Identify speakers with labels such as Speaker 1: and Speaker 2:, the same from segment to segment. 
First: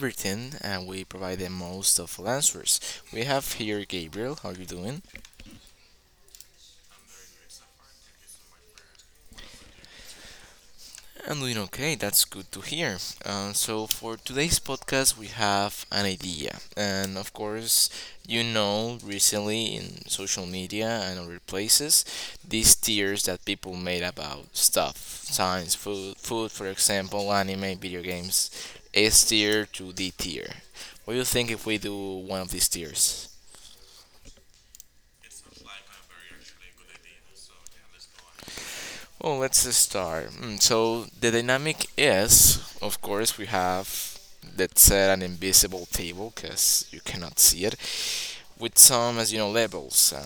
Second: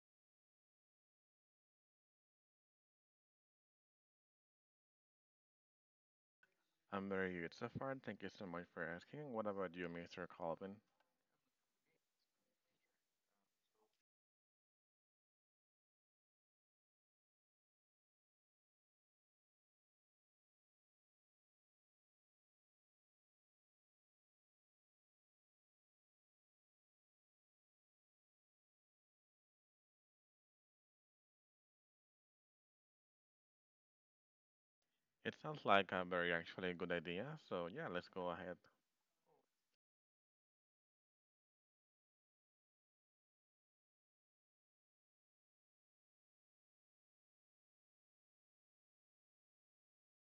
Speaker 1: everything and we provide the most of answers. We have here Gabriel. How are you doing?
Speaker 2: I'm very good so far. Thank you so much for asking. What about you, Mr. Calvin?
Speaker 1: I'm doing okay, that's good to hear. For today's podcast, we have an idea. And of course, recently in social media and other places, these tiers that people made about stuff science, food for example, anime, video games, S tier to D tier. What do you think if we do one of these tiers?
Speaker 2: It sounds like a very actually good idea. So yeah, let's go ahead.
Speaker 1: Well, let's just start. So the dynamic is, of course, we have let's say an invisible table because you cannot see it with some as you know levels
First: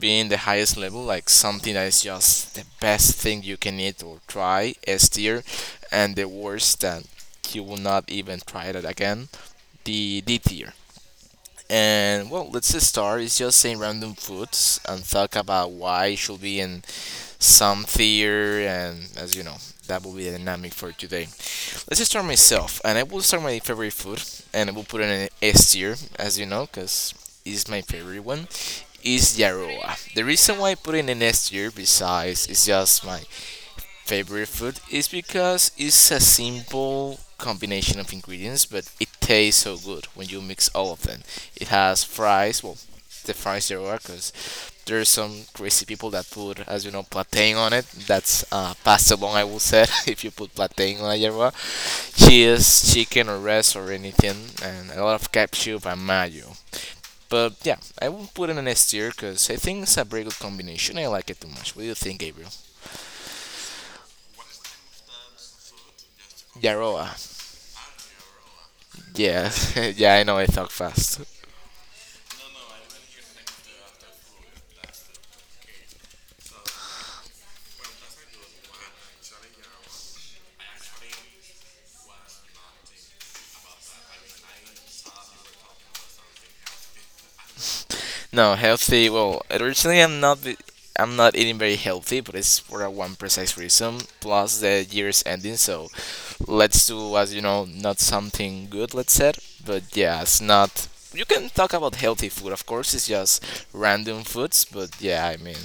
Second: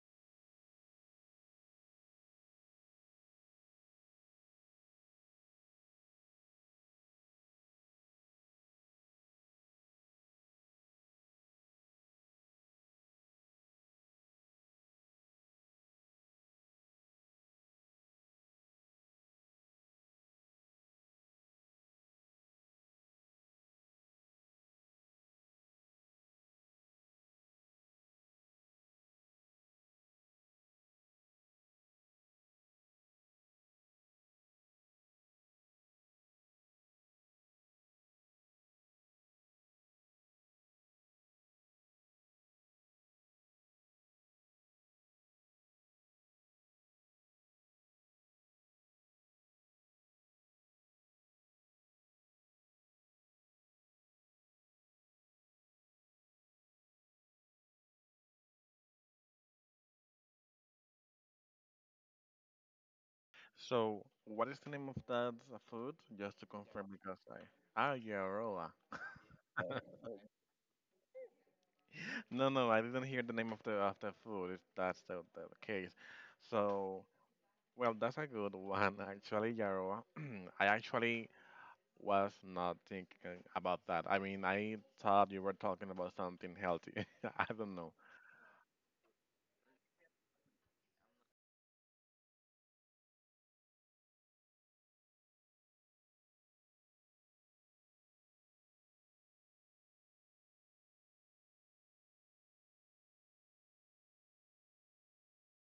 Speaker 1: being the highest level like something that is just the best thing you can eat or try s tier and the worst that you will not even try that again the d tier and well let's just start, it's just saying random foods and talk about why it should be in some fear, and that will be the dynamic for today. Let's just start myself, and I will start my favorite food, and I will put it in S tier, because it's my favorite one. Is Yaroa. The reason why I put it in S tier, besides it's just my favorite food, is because it's a simple combination of ingredients, but it tastes so good when you mix all of them. It has fries, well, the fries Yaroa, because there's some crazy people that put, plantain on it. That's pasta long, I will say, if you put plantain on la yerba. Cheese, chicken, or res, or anything, and a lot of ketchup and mayo. But yeah, I will put it in S tier because I think it's a very good combination. I like it too much. What do you think, Gabriel?
Speaker 2: So what is the name of that food? Just to confirm
Speaker 1: Yaroa.
Speaker 2: because I ah yeah rolla.
Speaker 1: Yeah, yeah, I know I talk fast.
Speaker 2: No, I didn't hear the name of the food. If that's the case. So well, that's a good one actually, Yaroa. I actually was not thinking about that. I mean, I thought you were talking about something healthy. I don't know.
Speaker 1: No, healthy. Well, originally I'm not. I'm not eating very healthy, but it's for a one precise reason. Plus, the year's ending, so let's do not something good. Let's say, but yeah, it's not. You can talk about healthy food, of course. It's just random foods, but yeah, I mean.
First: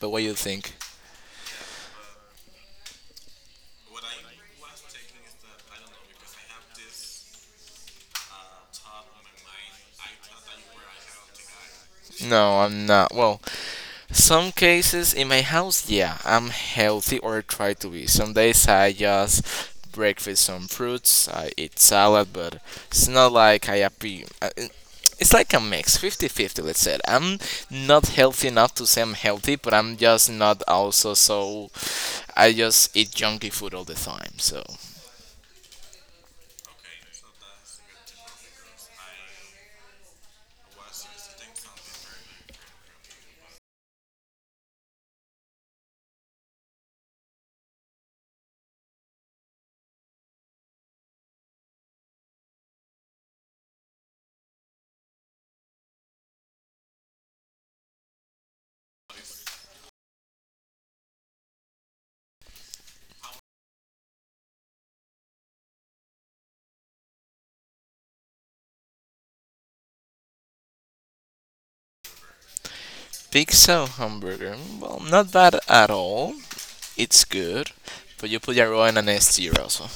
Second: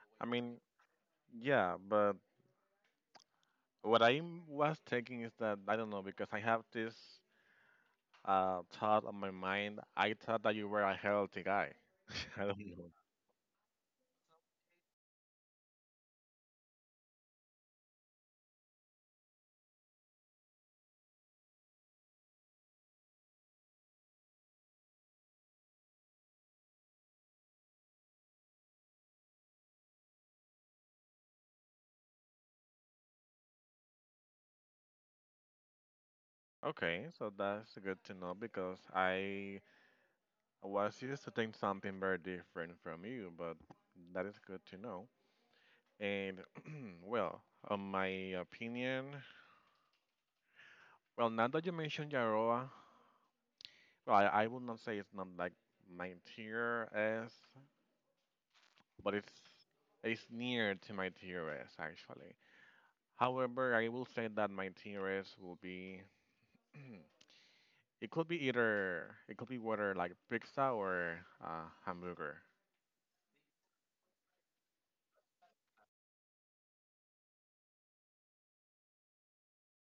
Speaker 1: But what
Speaker 2: I
Speaker 1: you
Speaker 2: mean,
Speaker 1: think?
Speaker 2: yeah, but what I was thinking is that I don't know because I have this thought on my mind. I thought that you were a healthy guy. I don't
Speaker 1: No, I'm
Speaker 2: know.
Speaker 1: not. Well, some cases in my house, yeah, I'm healthy or try to be. Some days I just breakfast some fruits, I eat salad, but it's not like I happy. It's like a mix, 50-50 let's say. I'm not healthy enough to say I'm healthy, but I'm just not also so. I just eat junky food all the time, so.
Speaker 2: Okay, so that's good to know because I was used to think something very different from you, but that is good to know. And well, on my opinion, well, now that you mentioned Yaroa, well, I would not say it's not like my tier S, but it's near to my TRS actually. However, I will say that my TRS will be it could be either, it could be whether like pizza or hamburger.
Speaker 1: Pizza or hamburger? Well, not bad at all. It's good, but you put your raw in an S tier also.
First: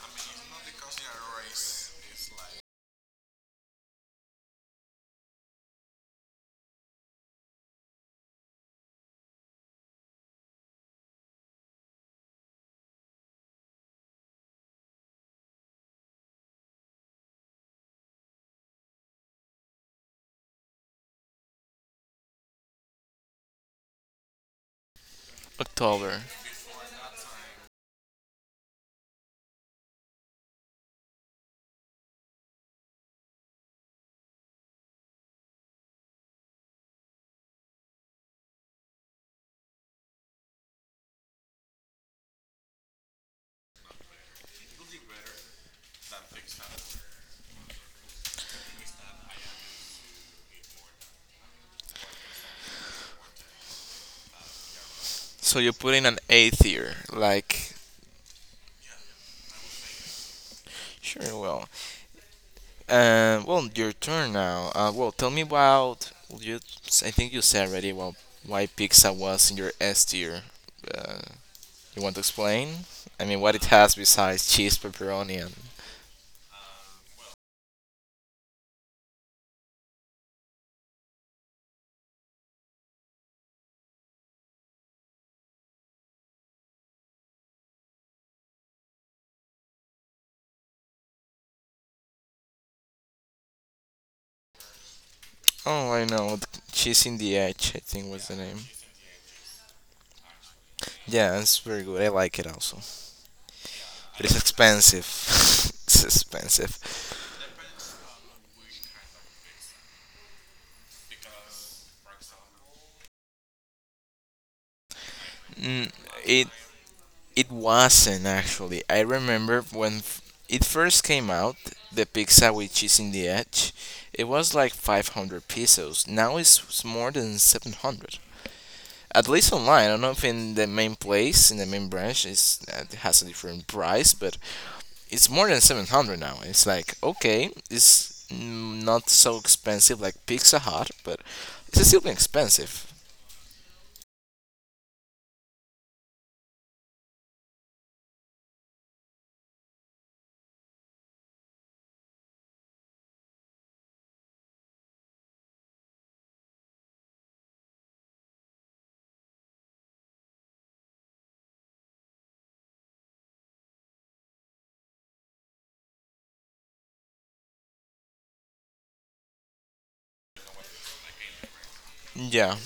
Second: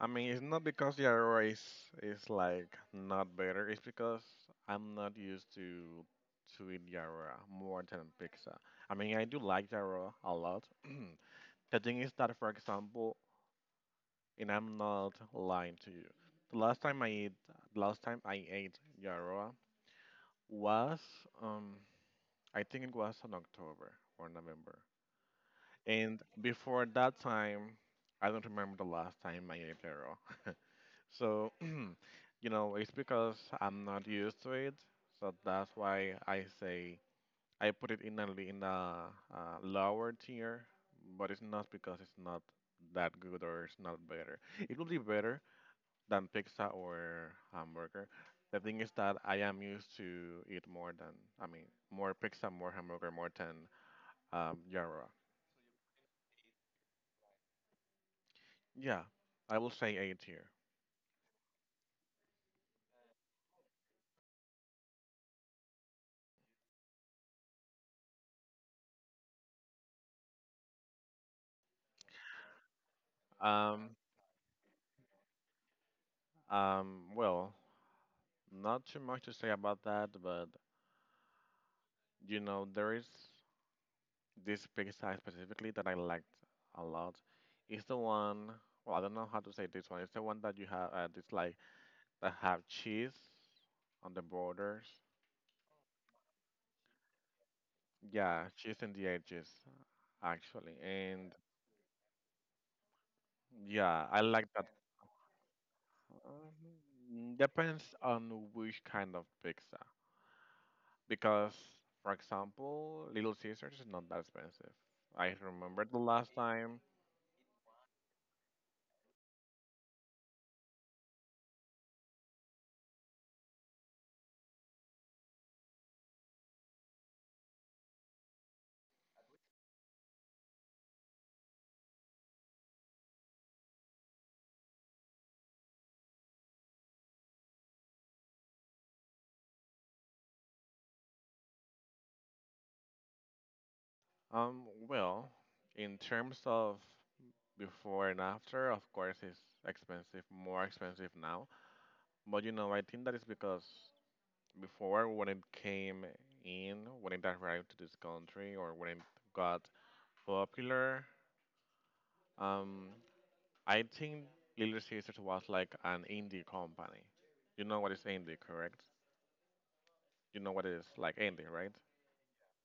Speaker 2: I mean, it's not because the Aurora is like not better. It's because I'm not used to eat the Aurora more than pizza. I mean, I do like the Aurora a lot. The thing is that, for example, and I'm not lying to you. The last time I ate, the last time I ate yarrow was, um, I think it was in October or November. And
Speaker 1: October.
Speaker 2: before that time, I don't remember the last time I ate yarrow. So, you know, it's because I'm not used to it. So that's why I say I put it in a lower tier, but it's not because it's not that good or it's not better. It will be better than pizza or hamburger. The thing is that I am used to eat more than, I mean, more pizza, more hamburger, more than Yarra.
Speaker 1: So you put in an eighth year, like
Speaker 2: Yeah, I will say eight here.
Speaker 1: sure. Well, well, your turn now. Well, tell me about you. I think you said already. Well, why pizza was in your S tier. Uh, you want to explain? I mean, what it
Speaker 2: Um,
Speaker 1: has besides cheese, pepperoni, and
Speaker 2: well, not too much to say about that, but you know, there is this pizza specifically that I liked a lot. It's the one, well, I don't know how to say this one. It's the one that you have, it's like that have cheese on the borders.
Speaker 1: oh, I know, the cheese in the edge. I think was the
Speaker 2: Yeah,
Speaker 1: name.
Speaker 2: cheese in the edges, actually. And
Speaker 1: Yeah, it's very good. I like it also,
Speaker 2: yeah, I
Speaker 1: but it's
Speaker 2: like that.
Speaker 1: expensive. it's expensive.
Speaker 2: Depends on which kind of pizza. Because, for example, Little Caesars is not that expensive. I remember
Speaker 1: Mm,
Speaker 2: the last
Speaker 1: it
Speaker 2: time.
Speaker 1: It wasn't actually. I remember when it first came out, the pizza with cheese in the edge, it was like 500 pesos. Now it's more than 700. At least online, I don't know if in the main place, in the main branch, it's, it has a different price, but it's more than 700 now. It's like, okay, it's not so expensive like Pizza Hut, but it's still expensive.
Speaker 2: Well, in terms of before and after, of course, it's expensive, more expensive now. But you know, I think that is because before, when it came in, when it arrived to this country, or when it got popular, um, I think Little Sisters was like an indie company. You know what is indie, correct? You know what is like indie, right?
Speaker 1: Yeah.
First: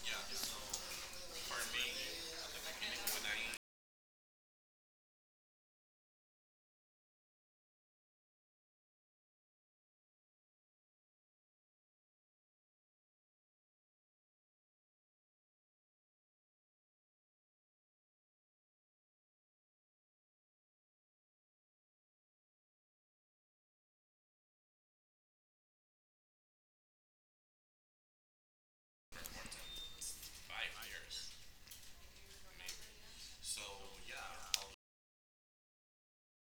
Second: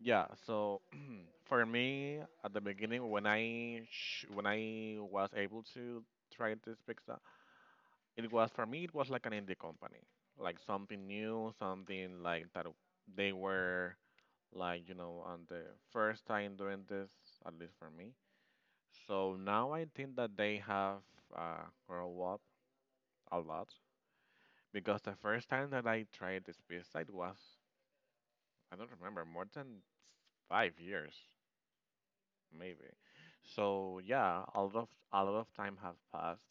Speaker 2: Yeah. So for me, at the beginning, when when I was able to try this pizza, it was like an indie company, like something new, something like that. They were like, you know, on the first time doing this, at least for me. So now I think that they have grown up a lot. Because the first time that I tried this pesticide was, I don't remember, more than 5 years, maybe. So yeah, a lot of time have passed.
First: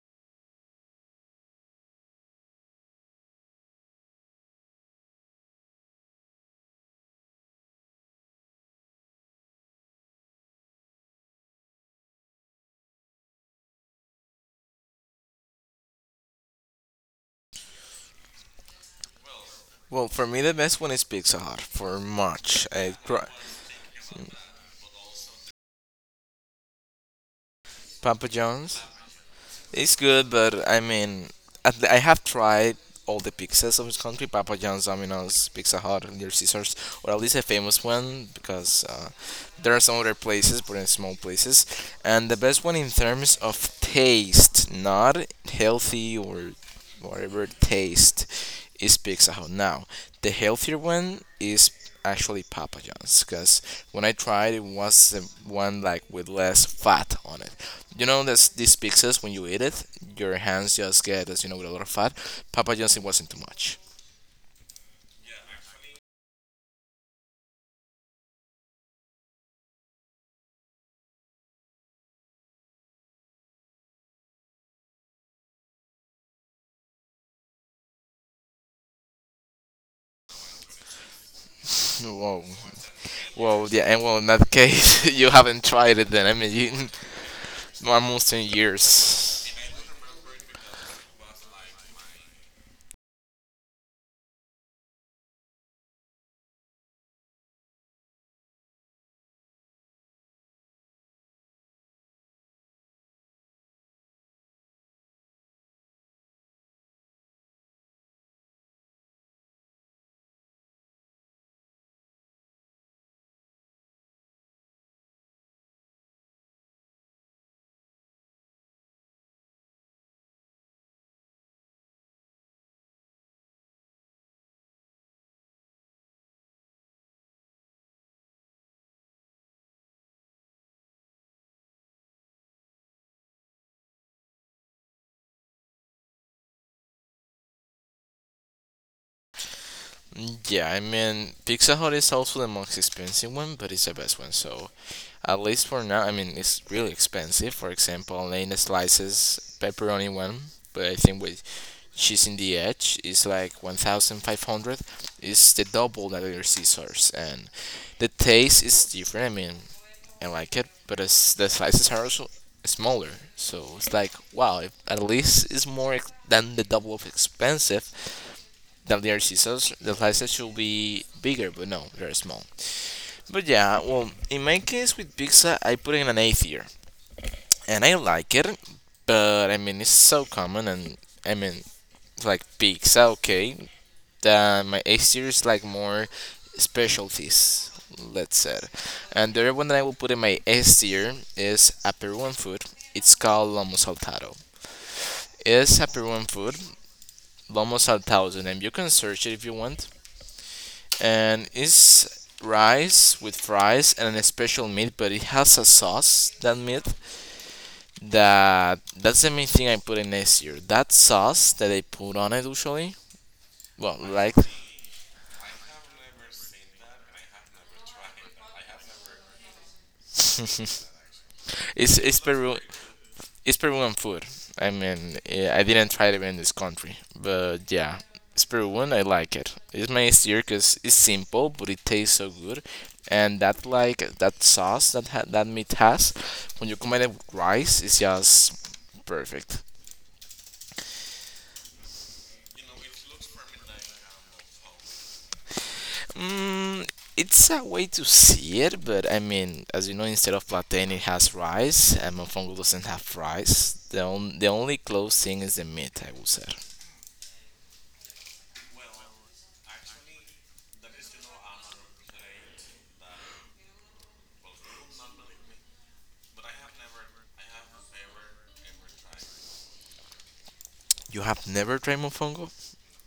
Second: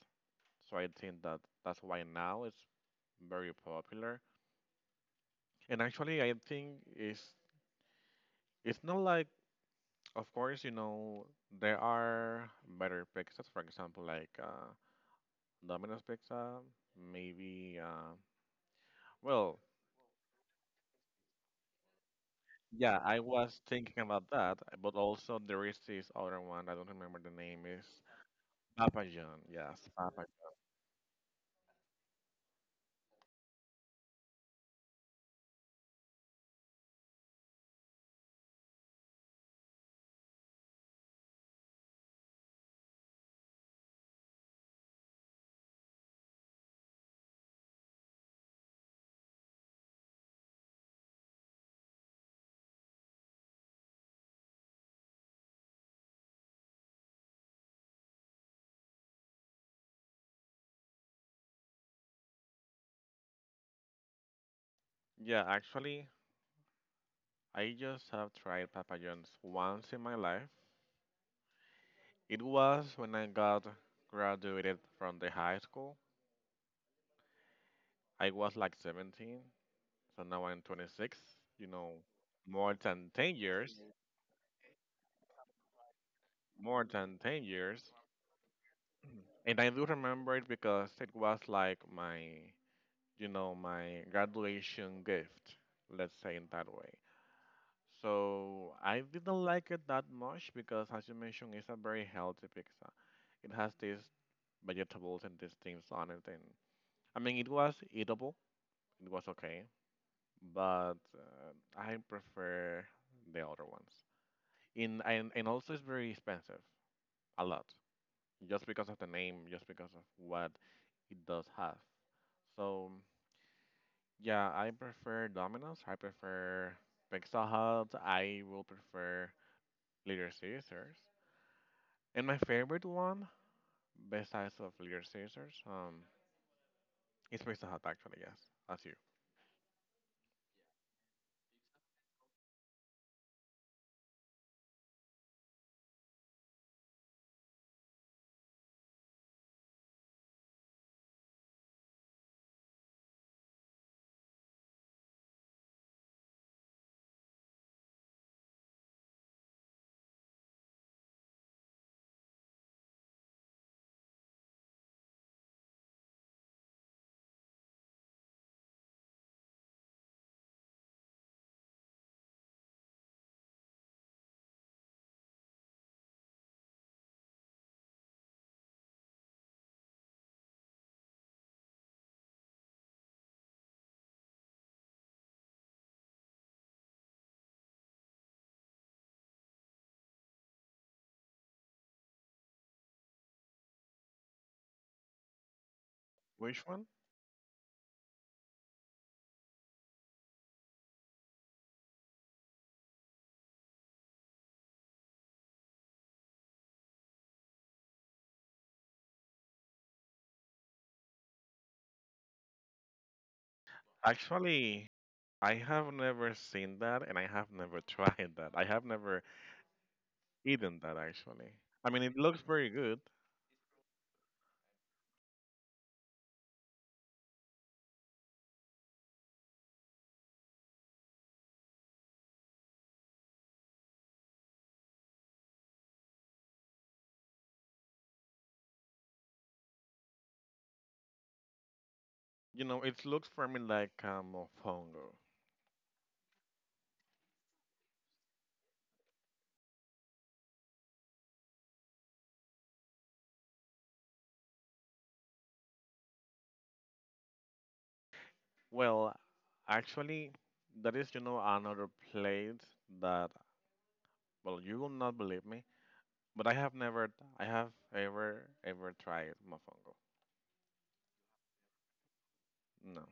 Speaker 2: So I think that that's why now it's very popular. And actually, I think it's not like, of course, you know, there are better pizzas. For example, like Domino's pizza, maybe. Well,
Speaker 1: Well, for me, the best one is Pizza Hut for March. I
Speaker 2: yeah, I
Speaker 1: try,
Speaker 2: was thinking about that, but also there is this other one. I don't remember the name. Is
Speaker 1: Papa John's.
Speaker 2: Papa John? Yes,
Speaker 1: It's
Speaker 2: Papa.
Speaker 1: good, but I mean, at I have tried all the pizzas of this country: Papa John's, Domino's, Pizza Hut, and their Caesars, or at least a famous one, because there are some other places, but in small places. And the best one in terms of taste, not healthy or whatever taste, is Pizza Hut. Now, the healthier one is actually Papa John's, because when I tried, it was the one like with less fat on it. You know, these pizzas, when you eat it, your hands just get, with a lot of fat. Papa John's, it wasn't too much.
Speaker 2: Yeah, actually, I just have tried Papa John's once in my life. It was when I got graduated from the high school. I was like 17, so now I'm 26. You know,
Speaker 1: Whoa.
Speaker 2: more than 10
Speaker 1: Well,
Speaker 2: years.
Speaker 1: yeah, and well, in that case, you haven't tried it then. I mean, you,
Speaker 2: More than 10 years.
Speaker 1: almost ten years.
Speaker 2: And I do remember it because it was like my, you know, my graduation gift, let's say in that way. So I didn't like it that much because, as you mentioned, it's a very healthy pizza. It has these vegetables and these things on it, and I mean, it was eatable, it was okay, but I prefer the other ones. In and also, it's very expensive, a lot, just because of the name, just because of what it does have. So. Yeah, I prefer Domino's. I prefer Pizza Hut. I will prefer Little Caesars. And my favorite one, besides of Little Caesars, is Pizza Hut actually. Yes, that's you.
Speaker 1: Yeah, I mean, Pizza Hut is also the most expensive one, but it's the best one. So at least for now, I mean, it's really expensive. For example, Lane slices pepperoni one, but I think with cheese in the edge is like 1,500. It's the double that other Caesar's, and the taste is different. I mean, and like it, but it's, the slices are also smaller. So it's like, wow, if at least it's more than the double of expensive than the other scissors. The slices should be bigger, but no, they're small. But yeah, well, in my case with pizza, I put in an A tier, and I like it, but I mean, it's so common, and I mean, like pizza, okay, my A series like more specialties, let's say. And the other one that I will put in my S tier is a Peruvian food. It's called lomo saltado. It's a Peruvian food,
Speaker 2: Which one?
Speaker 1: lomo saltado is the name. You can search it if you want. And it's rice with fries and a special meat, but it has a sauce. That meat that's the main thing I put in S tier. That sauce that they put on it usually. Well, like
Speaker 2: Actually, I have never seen that, and I have never tried that. I have never eaten
Speaker 1: it's
Speaker 2: that actually. I mean, it
Speaker 1: it's
Speaker 2: looks
Speaker 1: Peru
Speaker 2: very good.
Speaker 1: It's Peruvian food. I mean, eh, I didn't try it in this country, but yeah, it's Peruvian. I like it. It's my easier because it's simple, but it tastes so good. And that like that sauce that that meat has, when you combine it with rice, it's just perfect.
Speaker 2: You know, it looks for me like a mofongo.
Speaker 1: Mm, it's a way to see it, but I mean, instead of plantain, it has rice, and mofongo doesn't have rice. The only close thing is the meat, I would say.
Speaker 2: Well, actually, that is, you know, another plate that. Well, you will not believe me, but I have never, I have ever, ever tried mofongo.
Speaker 1: You have never tried mofongo?
Speaker 2: No.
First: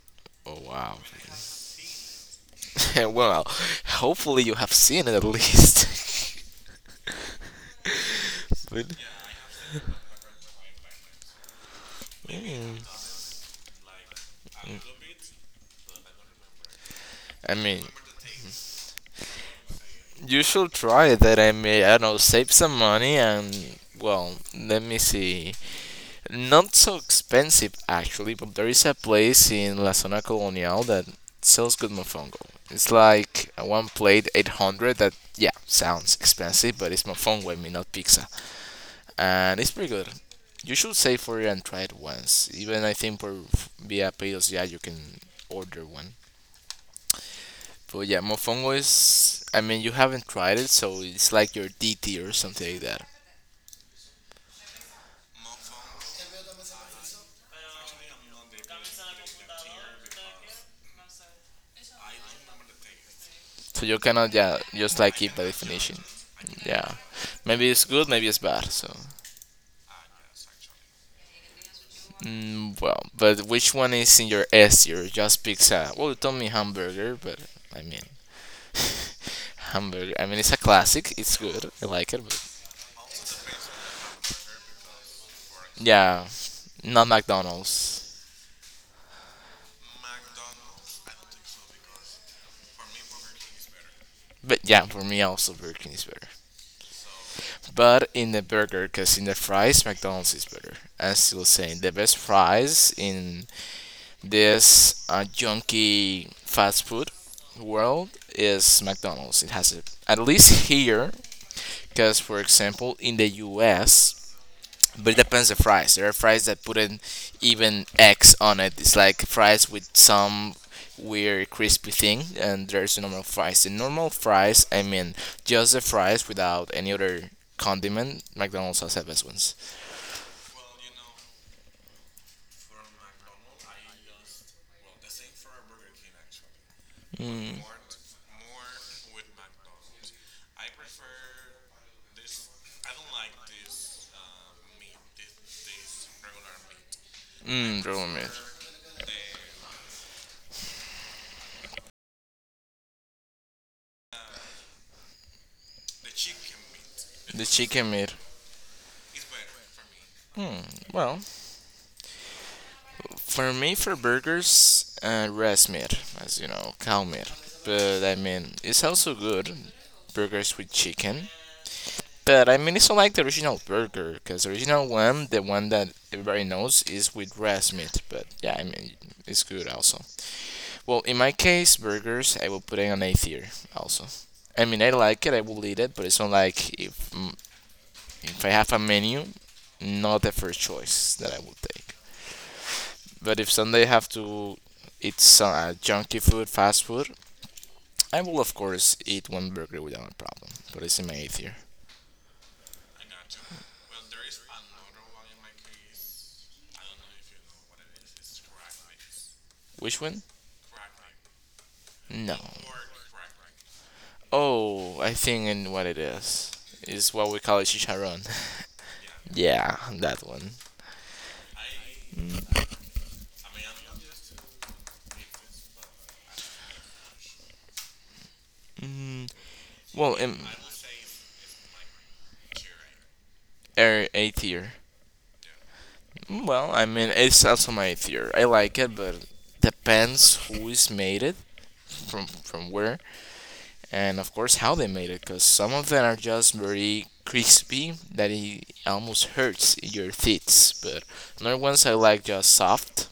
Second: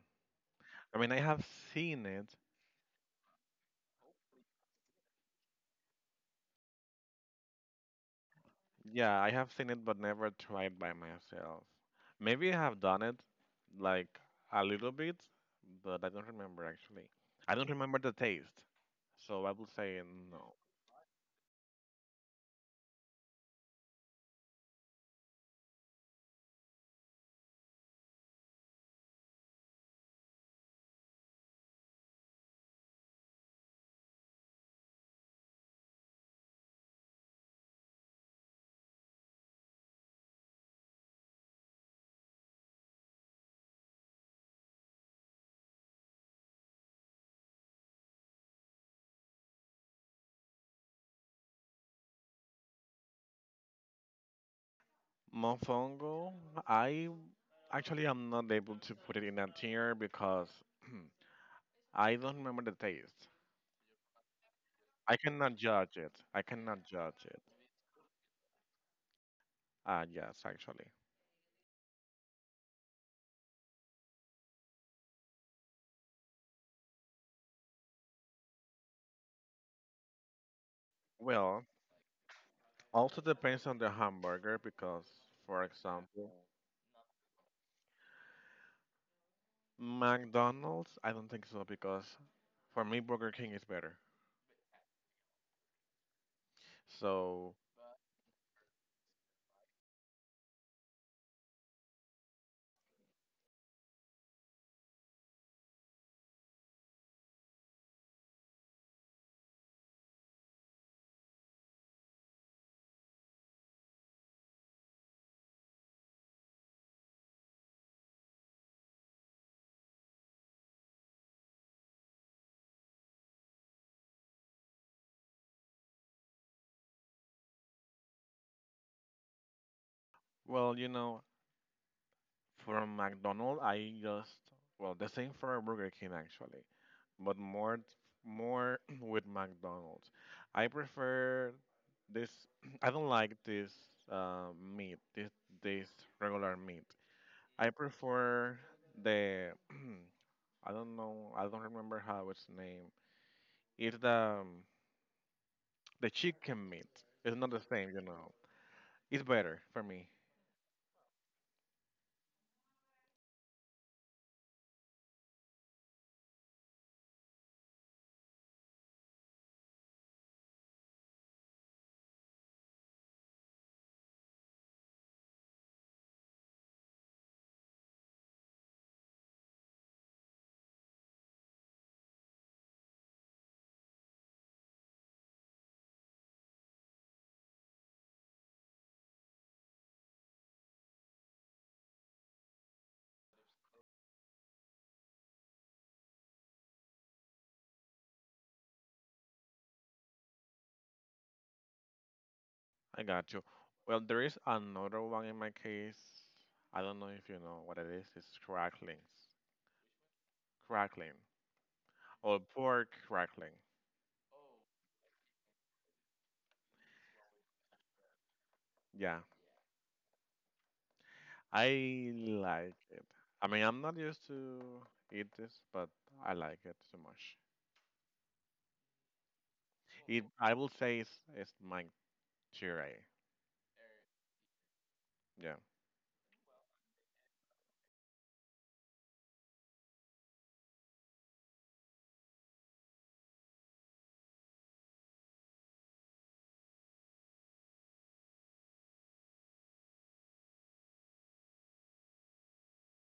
Speaker 1: Oh
Speaker 2: I
Speaker 1: wow.
Speaker 2: mean, I have seen it.
Speaker 1: well, hopefully you have seen it at least. But,
Speaker 2: Yeah, I have seen it, but never tried by myself. Maybe I have done
Speaker 1: mm,
Speaker 2: it, like a little bit, but I don't remember actually.
Speaker 1: I
Speaker 2: I don't
Speaker 1: mean,
Speaker 2: remember the taste, so I will say
Speaker 1: you
Speaker 2: no.
Speaker 1: should try that. I may, I don't know, save some money and well, let me see. Not so expensive actually, but there is a place in La Zona Colonial that sells good mofongo. It's like one plate 800 that yeah, sounds expensive, but it's mofongo, I mean not pizza. And it's pretty good. You should save for it and try it once. Even I think for via Payos, yeah, you can order one. But yeah, Mofongo is. I mean, you haven't tried it, so it's like your D tier or something like that.
Speaker 2: Mofongo, I actually am not able to put it in a tier because I don't remember the taste.
Speaker 1: So you cannot, yeah, just like
Speaker 2: I
Speaker 1: keep by
Speaker 2: cannot
Speaker 1: definition.
Speaker 2: judge it. I cannot
Speaker 1: Yeah,
Speaker 2: judge it.
Speaker 1: maybe it's good, maybe it's bad. So,
Speaker 2: Yes, actually.
Speaker 1: well, but which one is in your S tier? Just pizza. Well, you told me hamburger, but I mean, hamburger. I mean, it's a classic. It's
Speaker 2: Well,
Speaker 1: good. I like it. But
Speaker 2: also depends on the hamburger because, for
Speaker 1: yeah,
Speaker 2: example,
Speaker 1: not McDonald's.
Speaker 2: McDonald's, I don't think so because for me, Burger King is better.
Speaker 1: But yeah, for me also Burger King is better.
Speaker 2: So,
Speaker 1: But in the burger, because in the fries, McDonald's is better. I'm still saying the best fries in this junky fast food world is McDonald's. It has it at least here, because for example, in the U.S., but it depends the fries. There are fries that put an even X on it. It's like fries with some weird crispy thing, and there's normal fries. The normal fries, I mean, just the fries without any other condiment. McDonald's has the best ones.
Speaker 2: well, you know, from McDonald's, I just, well, the same for Burger King actually, but
Speaker 1: Mm,
Speaker 2: more with McDonald's. I prefer this, I don't like this uh, meat, this regular meat. I
Speaker 1: Roman meat.
Speaker 2: prefer the I don't know, I don't remember how it's named. It's um, the chicken meat. It's
Speaker 1: The
Speaker 2: not the
Speaker 1: chicken
Speaker 2: same, you
Speaker 1: meat.
Speaker 2: know. It's better for me.
Speaker 1: Hmm. Well, for me, for burgers, res meat, cow meat. But I mean, it's also good. Burgers with chicken. But I mean, it's not like the original burger, because the original one, the one that everybody knows, is with breast meat. But yeah, I mean, it's good also. Well, in my case, burgers, I will put it on A tier also. I mean, I like it, I will eat it, but it's not like if if I have a menu, not the first choice that I will take. But if someday I have to eat some junky food, fast food, I will of course eat one burger without a problem. But it's in my A tier.
Speaker 2: I got you. Well, there is another one in my case. I don't know if you know what it is. It's cracklings,
Speaker 1: Which one?
Speaker 2: crackling
Speaker 1: No.
Speaker 2: or pork crackling.
Speaker 1: Oh, I think and what it is what we call it chicharron.
Speaker 2: Yeah,
Speaker 1: yeah, that one.
Speaker 2: I like it. I mean, I'm not used to eat this, but I like it so much.
Speaker 1: Mm, well,
Speaker 2: It,
Speaker 1: um,
Speaker 2: I will say it's my cherry.
Speaker 1: A tier.
Speaker 2: Yeah.
Speaker 1: Well, I mean, it's also my tier. I like it, but depends who is made it from where, and of course how they made it. Cause some of them are just very crispy that it almost hurts your teeth, but other ones I like just soft.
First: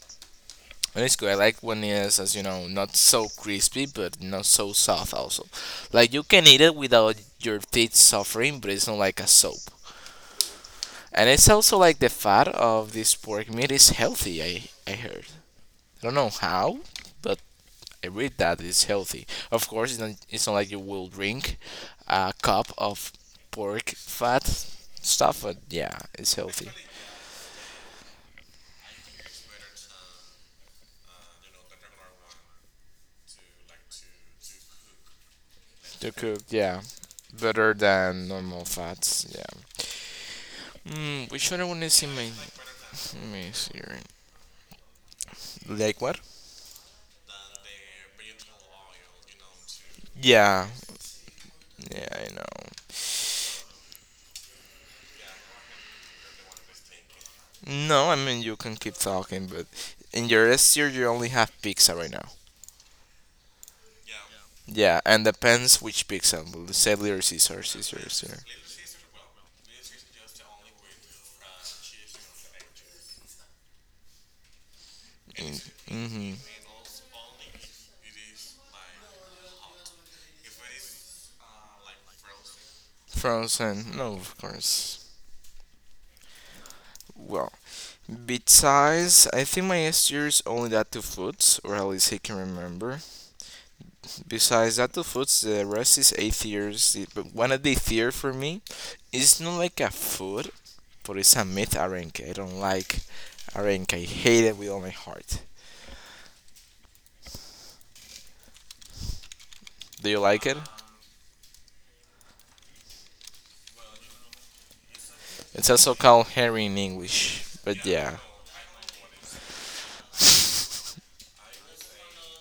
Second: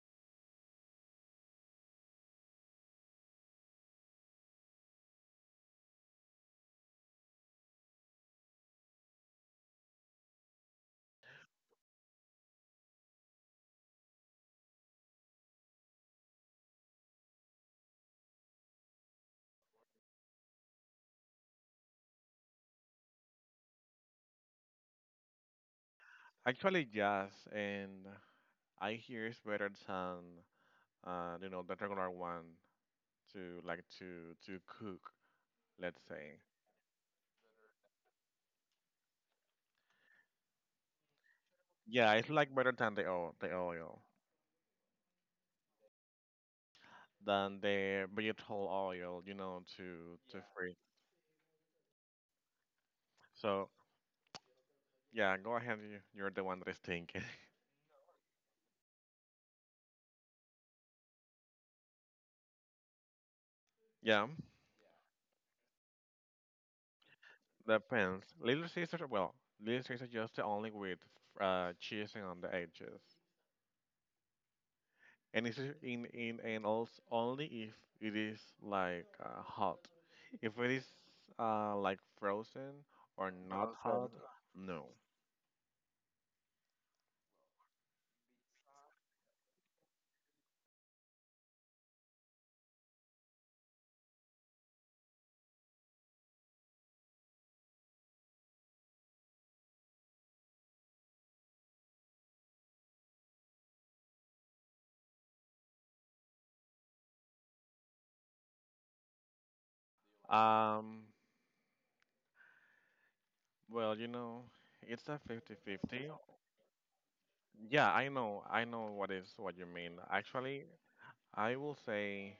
Speaker 1: And it's good. I like when it's, as you know, not so crispy, but not so soft also. Like you can eat it without your teeth suffering, but it's not like a soap. And it's also like the fat of this pork meat is healthy. I heard. I don't know how, but I read that it's healthy. Of course, it's not like you will drink a cup of pork fat stuff, but yeah, it's healthy
Speaker 2: Actually, yes, and I hear it's better than you know, the regular one to like to cook. Let's
Speaker 1: to
Speaker 2: say,
Speaker 1: cook. Yeah, better than normal fats. Yeah. Which other one is in
Speaker 2: yeah,
Speaker 1: my?
Speaker 2: it's like
Speaker 1: Let
Speaker 2: better than
Speaker 1: me
Speaker 2: the
Speaker 1: see.
Speaker 2: oil,
Speaker 1: Right. Like what?
Speaker 2: than the vegetable oil, you know, to
Speaker 1: Yeah.
Speaker 2: free.
Speaker 1: Yeah, I know.
Speaker 2: So yeah, go ahead, you're the one that is thinking.
Speaker 1: No, I mean you can keep talking, but in your S tier you only have pizza right now.
Speaker 2: Yeah,
Speaker 1: Yeah, and depends which pizza. Sadly or Caesar, Caesar,
Speaker 2: depends.
Speaker 1: Caesar.
Speaker 2: Little Caesar, well, Little Caesar just the only with cheese on the edges. And it's just
Speaker 1: Mm-hmm.
Speaker 2: in and also only if it is like hot. If it is like frozen or not
Speaker 1: Frozen.
Speaker 2: hot,
Speaker 1: No, of
Speaker 2: no.
Speaker 1: course. Well, besides, I think my S tier is only that two foods, or at least I can remember. Besides that, the foods, the rest is atheist. But one of the theory for me, it's not like a food, but it's a myth arenque. I don't like arenque. I hate it with all my heart. Do you like it?
Speaker 2: Um, well, you know, it's a
Speaker 1: It's also
Speaker 2: 50-50.
Speaker 1: called herring in English. But
Speaker 2: Yeah,
Speaker 1: yeah,
Speaker 2: I know what is what you mean. Actually, I will say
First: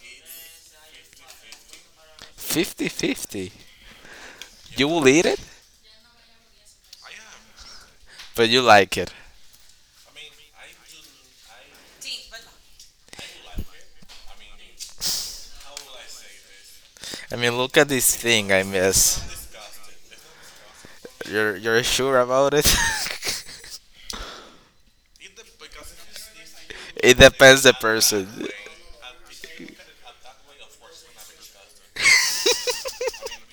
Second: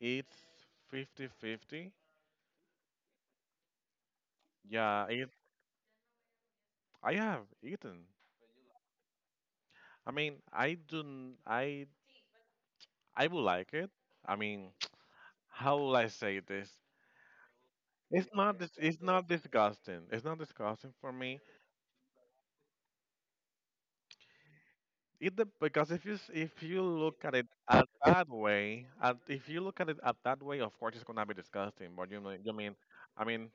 Speaker 2: it's 50-50.
Speaker 1: 50-50. You
Speaker 2: Yeah,
Speaker 1: will eat
Speaker 2: it,
Speaker 1: it,
Speaker 2: I have eaten.
Speaker 1: but you like it.
Speaker 2: I mean, I would like it. I mean, how will I say this?
Speaker 1: I mean, look at this thing I
Speaker 2: It's not
Speaker 1: miss.
Speaker 2: disgusting. It's not disgusting for me.
Speaker 1: You're sure about it?
Speaker 2: Because if you
Speaker 1: it
Speaker 2: look at it
Speaker 1: depends the
Speaker 2: at that
Speaker 1: person.
Speaker 2: way, if you look at it at that way, of course it's gonna be disgusting. But you know, you mean, I mean,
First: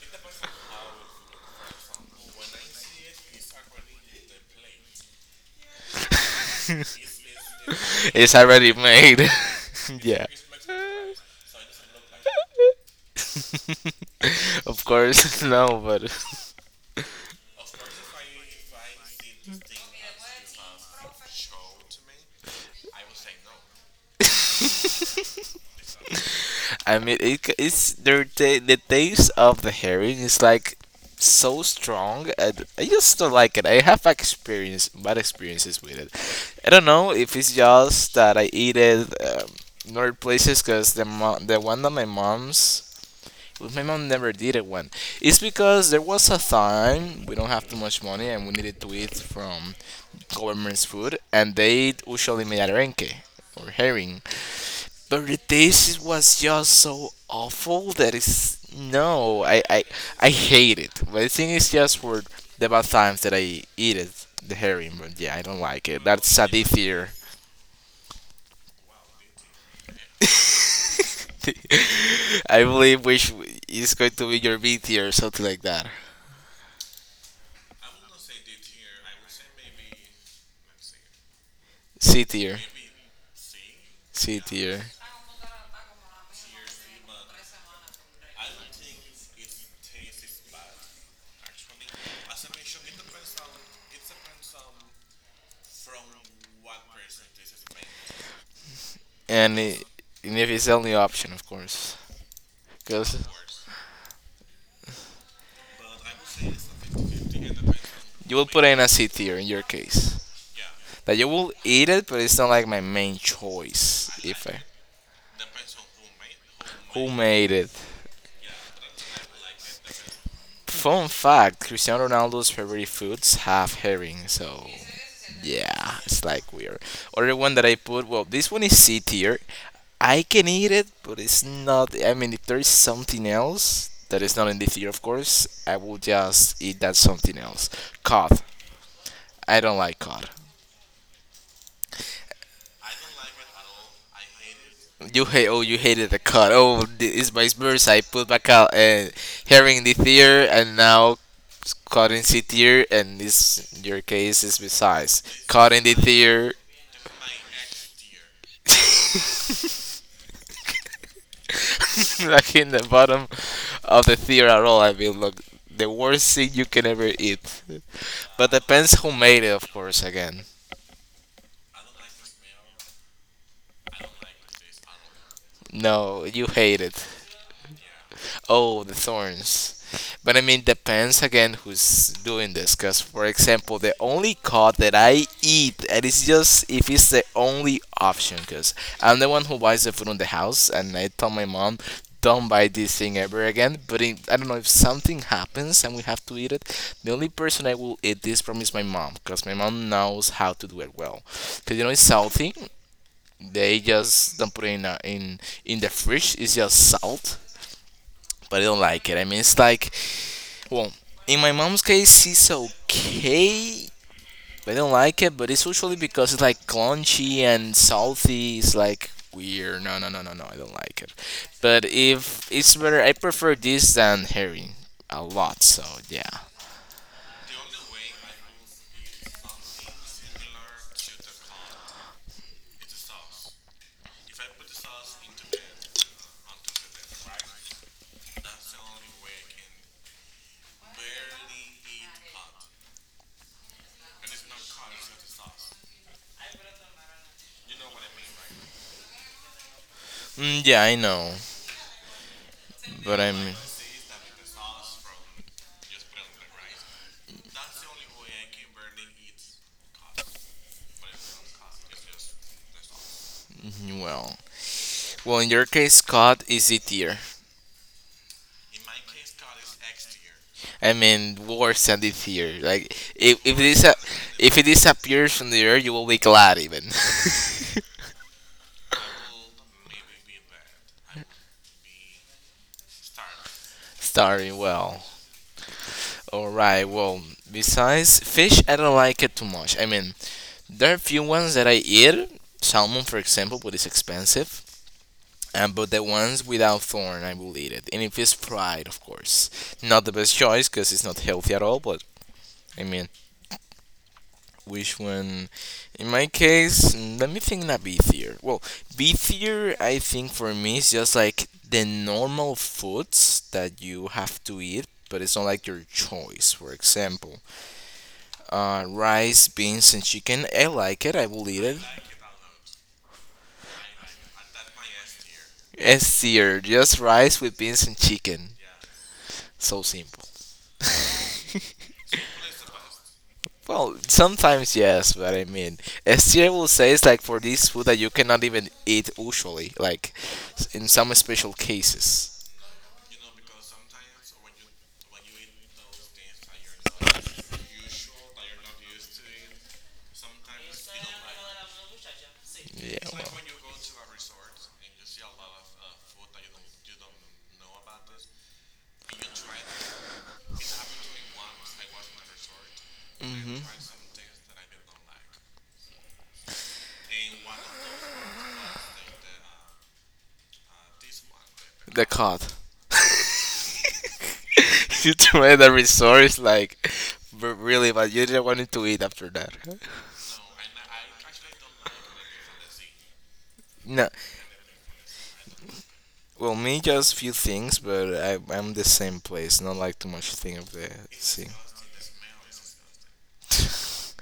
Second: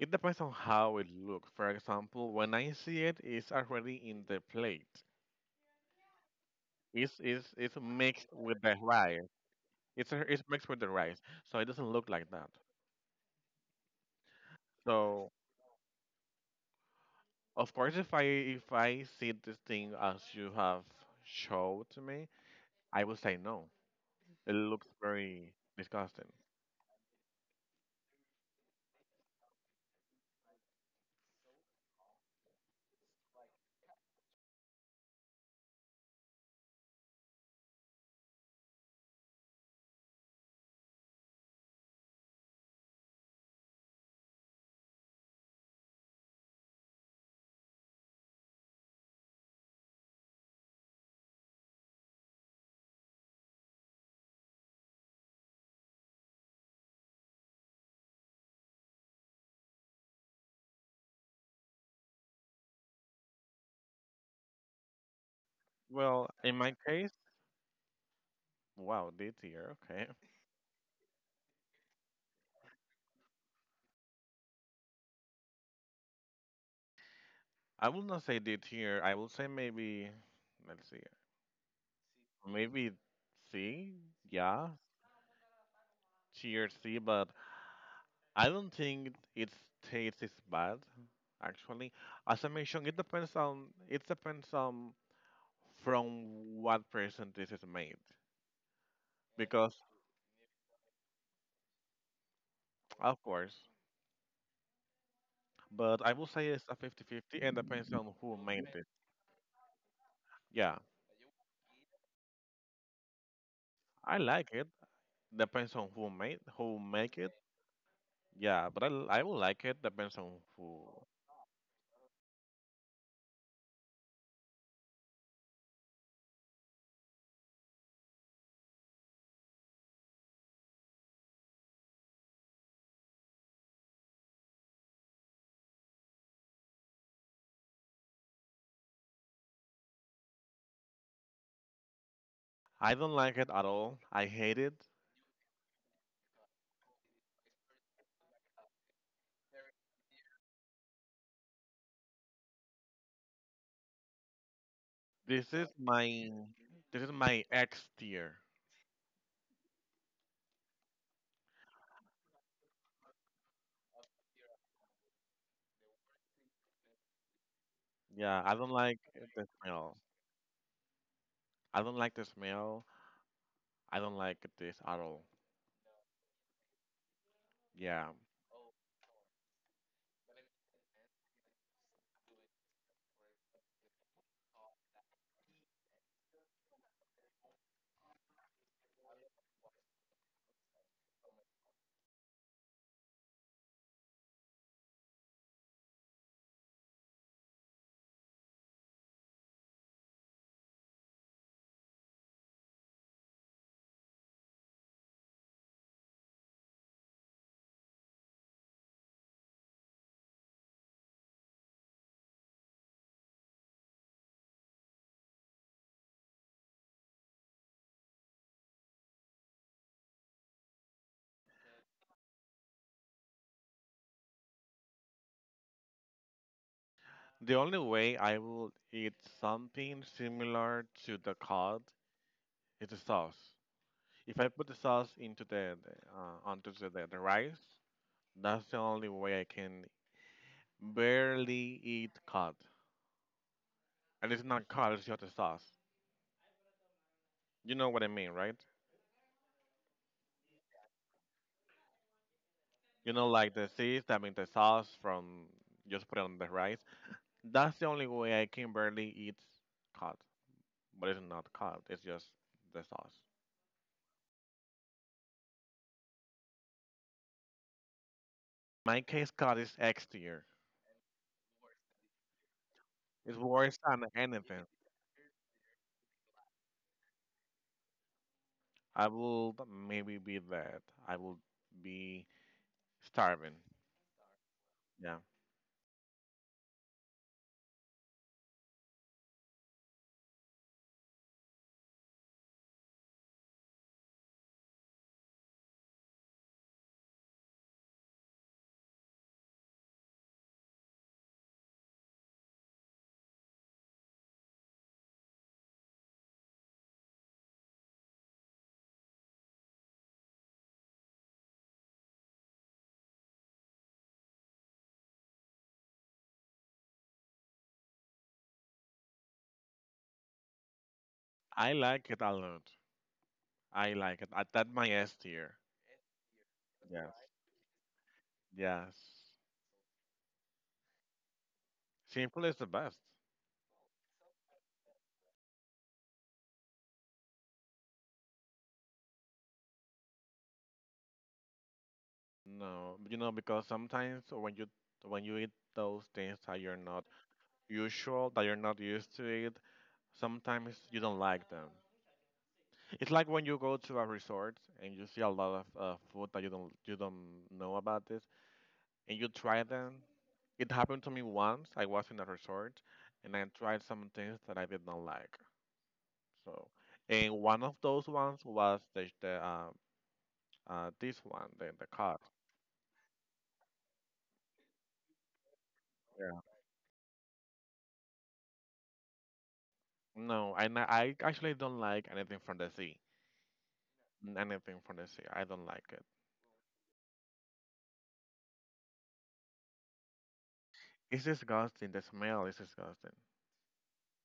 Speaker 2: it depends on how it looks. For example, when I see it, it's already in the plate. It's mixed
Speaker 1: It's
Speaker 2: with
Speaker 1: already
Speaker 2: the rice.
Speaker 1: made. yeah.
Speaker 2: It's mixed with the rice, so it doesn't look like that.
Speaker 1: of
Speaker 2: So
Speaker 1: course, no, but
Speaker 2: of course, if I see this thing as you have showed to me, I will say no. It looks very disgusting.
Speaker 1: I mean, it, c- it's their ta- the taste of the herring is like so strong, and I just don't like it. I have experience bad experiences with it. I don't know if it's just that I eat it in other places because the one that my mom's. Well, my mom never did it one. It's because there was a time we don't have too much money and we needed to eat from government's food, and they usually made arenque or herring. But the taste was just so awful that it's no, I hate it. But I think it's just for the bad times that I eat it, the herring. But yeah, I don't like it.
Speaker 2: Well,
Speaker 1: That's a
Speaker 2: in my
Speaker 1: this year.
Speaker 2: case, wow, D tier. Okay.
Speaker 1: I believe which is going to be your B tier or something like that.
Speaker 2: I will not say D tier. I will say maybe, let's see,
Speaker 1: C tier.
Speaker 2: maybe C.
Speaker 1: C
Speaker 2: Yeah,
Speaker 1: tier.
Speaker 2: tier C. But I don't think its taste is bad. Actually, as I mentioned, it depends on from what person this is made.
Speaker 1: And,
Speaker 2: Because
Speaker 1: it, and if it's the only option, of course. Because
Speaker 2: of course, but I will say it's a 50-50, and depends on who
Speaker 1: you will
Speaker 2: made
Speaker 1: put it in
Speaker 2: it.
Speaker 1: a C tier in your case.
Speaker 2: Yeah,
Speaker 1: That you will eat it, but it's not like my main choice.
Speaker 2: I
Speaker 1: If
Speaker 2: like
Speaker 1: I,
Speaker 2: it. Depends on who
Speaker 1: who
Speaker 2: make it.
Speaker 1: made it?
Speaker 2: Yeah, but I will like it. Depends on who.
Speaker 1: Fun fact: Cristiano Ronaldo's favorite foods have herring, so yeah, it's like weird. Other one that I put, well, this one is C tier. I can eat it, but it's not. I mean, if there's something else that is not in the tier, of course, I will just eat that something else. Cod. I don't like cod.
Speaker 2: I don't like it at all. I hate it.
Speaker 1: You hate. Oh, you hated the cut. Oh, it's my experience. I put my hearing the ear and now cut in the ear, and this your case is besides
Speaker 2: This is
Speaker 1: cut in the
Speaker 2: my
Speaker 1: ear,
Speaker 2: this is my X tier.
Speaker 1: like in the bottom of the ear at all. I mean, look, the worst thing you can ever eat.
Speaker 2: Yeah,
Speaker 1: But
Speaker 2: I don't
Speaker 1: depends
Speaker 2: like
Speaker 1: who made
Speaker 2: the
Speaker 1: it, of
Speaker 2: smell.
Speaker 1: course. Again,
Speaker 2: I don't like the smell. I don't like this at all.
Speaker 1: no, you hate it.
Speaker 2: Yeah.
Speaker 1: Oh, the thorns. But I mean, depends again who's doing this. Because, for example, the only cod that I eat, and it's just if it's the only option. Because I'm the one who buys the food in the house, and I tell my mom, don't buy this thing ever again. But in, I don't know if something happens and we have to eat it. The only person I will eat this from is my mom. Because my mom knows how to do it well. Because, you know, it's salty. They just don't put it in, in the fridge. It's just salt but I don't like it. I mean, it's like, well, in my mom's case, it's okay. But I don't like it, but it's usually because it's like crunchy and salty. It's like weird. No, no, no, no, no. I don't like it. But if it's better, I prefer this than herring a lot. So yeah,
Speaker 2: The only way I will eat something similar to the cod is the sauce. If I put the sauce into onto the rice, that's the only way I can barely eat cod. And it's not cod, it's just a sauce. You know what I mean, right?
Speaker 1: mm, yeah, I know. But I am
Speaker 2: Like the seeds, I mean, the sauce from just put it on the rice. That's the only way I can barely eat cod. But it's not cod, it's just the sauce.
Speaker 1: well, in your case, cod is it tier.
Speaker 2: My case, cod is X tier.
Speaker 1: I mean, worse than the tier. Like
Speaker 2: It's
Speaker 1: if if
Speaker 2: worse
Speaker 1: this
Speaker 2: than
Speaker 1: if
Speaker 2: anything.
Speaker 1: it disappears from the earth, you will be glad even.
Speaker 2: I will maybe be that. I will be starving.
Speaker 1: Starting well.
Speaker 2: Yeah.
Speaker 1: Alright, well, besides fish, I don't like it too much. I mean, there are few ones that I eat, salmon for example, but it's expensive. But the ones without thorn, I will eat it. And if it's fried, of course. Not the best choice because it's not healthy at all, but I mean, which one? In my case, let me think not beefier. Well, beefier, I think for me, is just like the normal foods that you have to eat, but it's not like your choice. For example, rice, beans, and chicken. I like it. I will eat
Speaker 2: I
Speaker 1: it.
Speaker 2: like it a lot. I like it. That my S tier.
Speaker 1: It's seared. Just
Speaker 2: Yes.
Speaker 1: rice with beans and chicken.
Speaker 2: Yes.
Speaker 1: So simple.
Speaker 2: Simple is the best.
Speaker 1: Well, sometimes yes, but I mean, Esther will say it's like for this food that you cannot even eat usually, like in some special cases.
Speaker 2: No, because sometimes when you eat those things that you're not usual, that you're not used to it, sometimes you don't like them. It's like
Speaker 1: Yeah.
Speaker 2: when you go to a resort and you see a lot of food that you don't know about this, and you try them. It happened to me once. I was in a resort, and I tried some things that I did not like. So, and one of those ones was the this one, the
Speaker 1: The
Speaker 2: cod.
Speaker 1: cod. you tried the resort is like really, but you didn't want it to eat after that.
Speaker 2: No, I actually don't like anything from the sea.
Speaker 1: No,
Speaker 2: Anything from the sea, I don't like it.
Speaker 1: well, me just few things, but I'm the same place. Not like too much thing of the
Speaker 2: It's
Speaker 1: sea.
Speaker 2: disgusting. The smell is disgusting.